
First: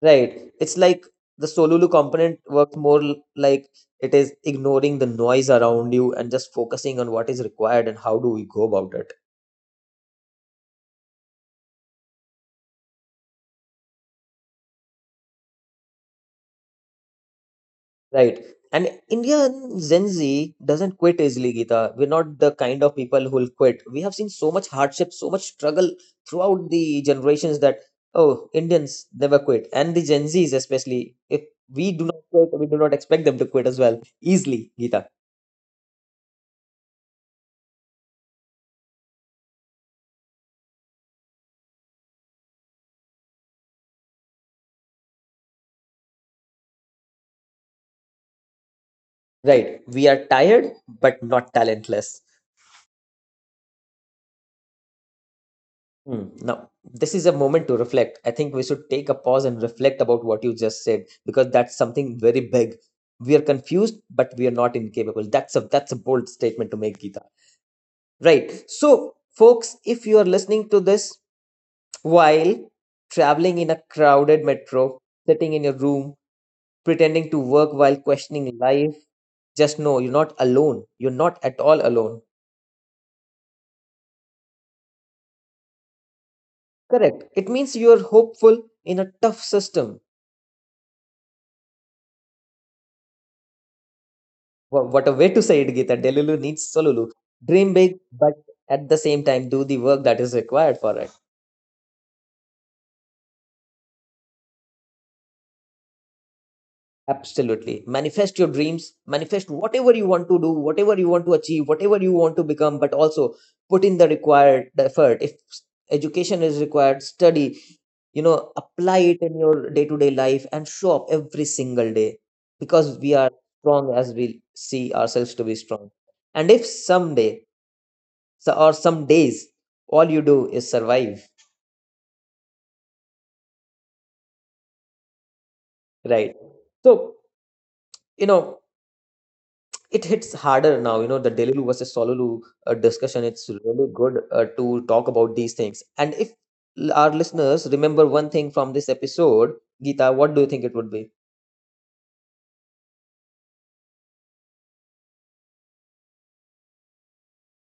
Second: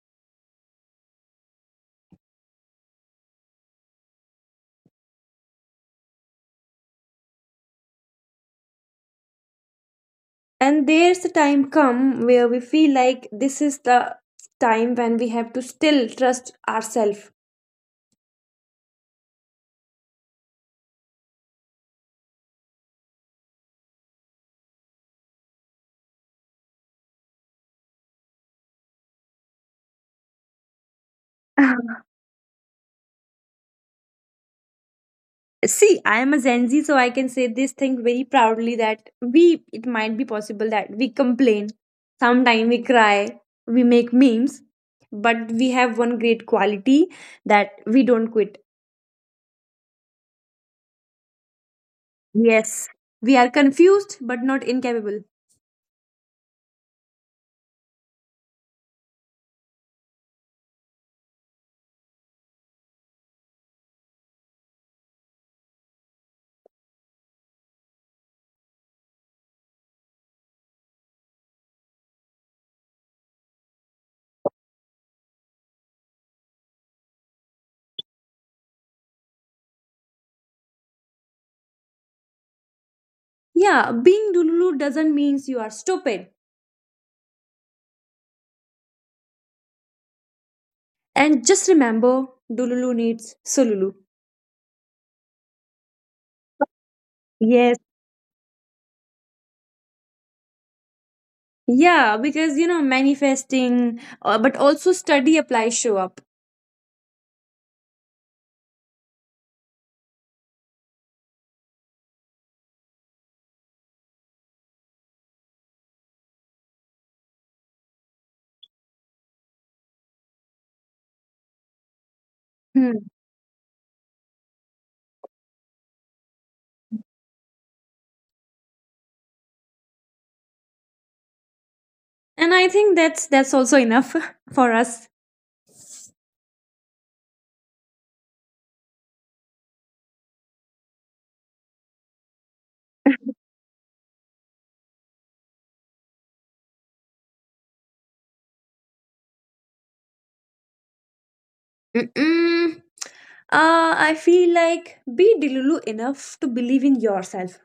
[SPEAKER 1] Right? It's like the Solulu component works more like it is ignoring the noise around you and just focusing on what is required and how do we go about it.
[SPEAKER 2] And there's a time come where we feel like this is the time when we have to still trust ourselves.
[SPEAKER 1] Right. And Indian Gen Z doesn't quit easily, Gita. We're not the kind of people who'll quit. We have seen so much hardship, so much struggle throughout the generations that, oh, Indians never quit. And the Gen Zs, especially, if we do not quit, we do not expect them to quit as well easily, Gita.
[SPEAKER 2] See, I am a Gen Z, so I can say this thing very proudly that it might be possible that we complain, sometimes we cry, we make memes, but we have one great quality, that we don't quit.
[SPEAKER 1] Right. We are tired, but not talentless.
[SPEAKER 2] Yes, we are confused but not incapable.
[SPEAKER 1] Mm. Now, this is a moment to reflect. I think we should take a pause and reflect about what you just said because that's something very big. We are confused, but we are not incapable. That's a bold statement to make, Gita. Right. So, folks, if you are listening to this while traveling in a crowded metro, sitting in your room, pretending to work while questioning life, just know you're not alone. You're not at all alone.
[SPEAKER 2] Yeah, being Dululu doesn't mean you are stupid.
[SPEAKER 1] Correct. It means you're hopeful in a tough system.
[SPEAKER 2] And just remember, Dululu needs Sululu.
[SPEAKER 1] What a way to say it, Geeta. Delulu needs Solulu. Dream
[SPEAKER 2] Yes.
[SPEAKER 1] big, but at the same time, do the work that is required for it.
[SPEAKER 2] Yeah, because, you know, manifesting, but also study, apply, show up.
[SPEAKER 1] Absolutely. Manifest your dreams, manifest whatever you want to do, whatever you want to achieve, whatever you want to become, but also put in the required effort. If s- education is required, study, you know, apply it in your day to day life and show up every single day because
[SPEAKER 2] Hmm.
[SPEAKER 1] we are strong as we see ourselves to be strong. And if someday or some days all you do is survive,
[SPEAKER 2] And I think that's also enough for us.
[SPEAKER 1] right? So, you know, it hits harder now, you know, the delulu versus solulu discussion. It's really good to talk about these things. And if our listeners remember one thing from this episode, Geeta, what do you think it would be?
[SPEAKER 2] Mm-mm. I feel like, be delulu enough to believe in yourself.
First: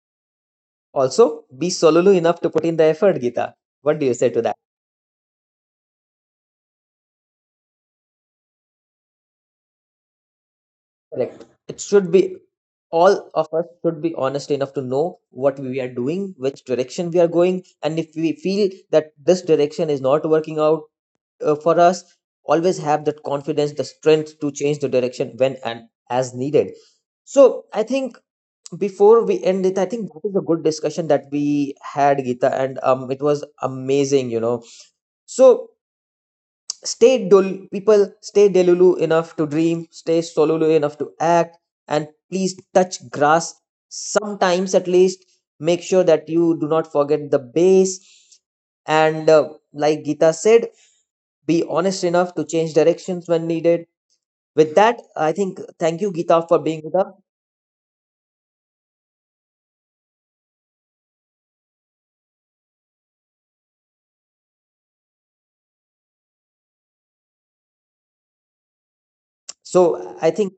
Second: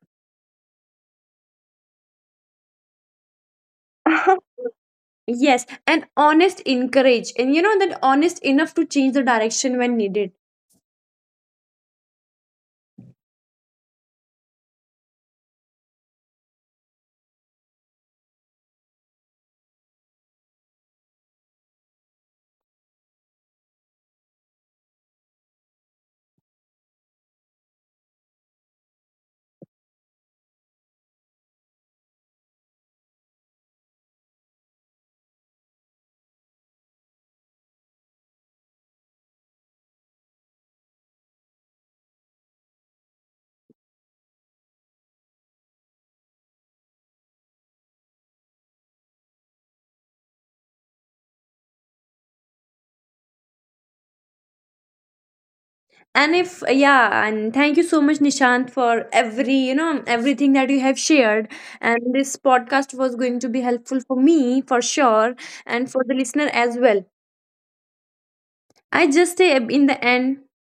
[SPEAKER 1] Also be solulu enough to put in the effort, Geeta. What do you say to that?
[SPEAKER 2] Yes, and honest encourage, and you know that, honest enough to change the direction when needed.
[SPEAKER 1] Correct. It should be, all of us should be honest enough to know what we are doing, which direction we are going, and if we feel that this direction is not working out for us, always have that confidence, the strength to change the direction when and as needed. So I think before we end it, I think that is a good discussion that we had, Gita, and it was amazing, you know. So stay dul people, stay delulu enough to dream, stay solulu enough to act, and please touch grass sometimes at least. Make sure that you do not forget the base. And like Gita said, be honest enough to change directions when needed. With that, I think thank you,
[SPEAKER 2] And
[SPEAKER 1] Gita,
[SPEAKER 2] if
[SPEAKER 1] for being with us.
[SPEAKER 2] yeah, and thank you so much, Nishant, for everything that you have shared. And this podcast was going to be helpful for me for sure, and for the listener as well. I just say in the
[SPEAKER 1] So I
[SPEAKER 2] end
[SPEAKER 1] think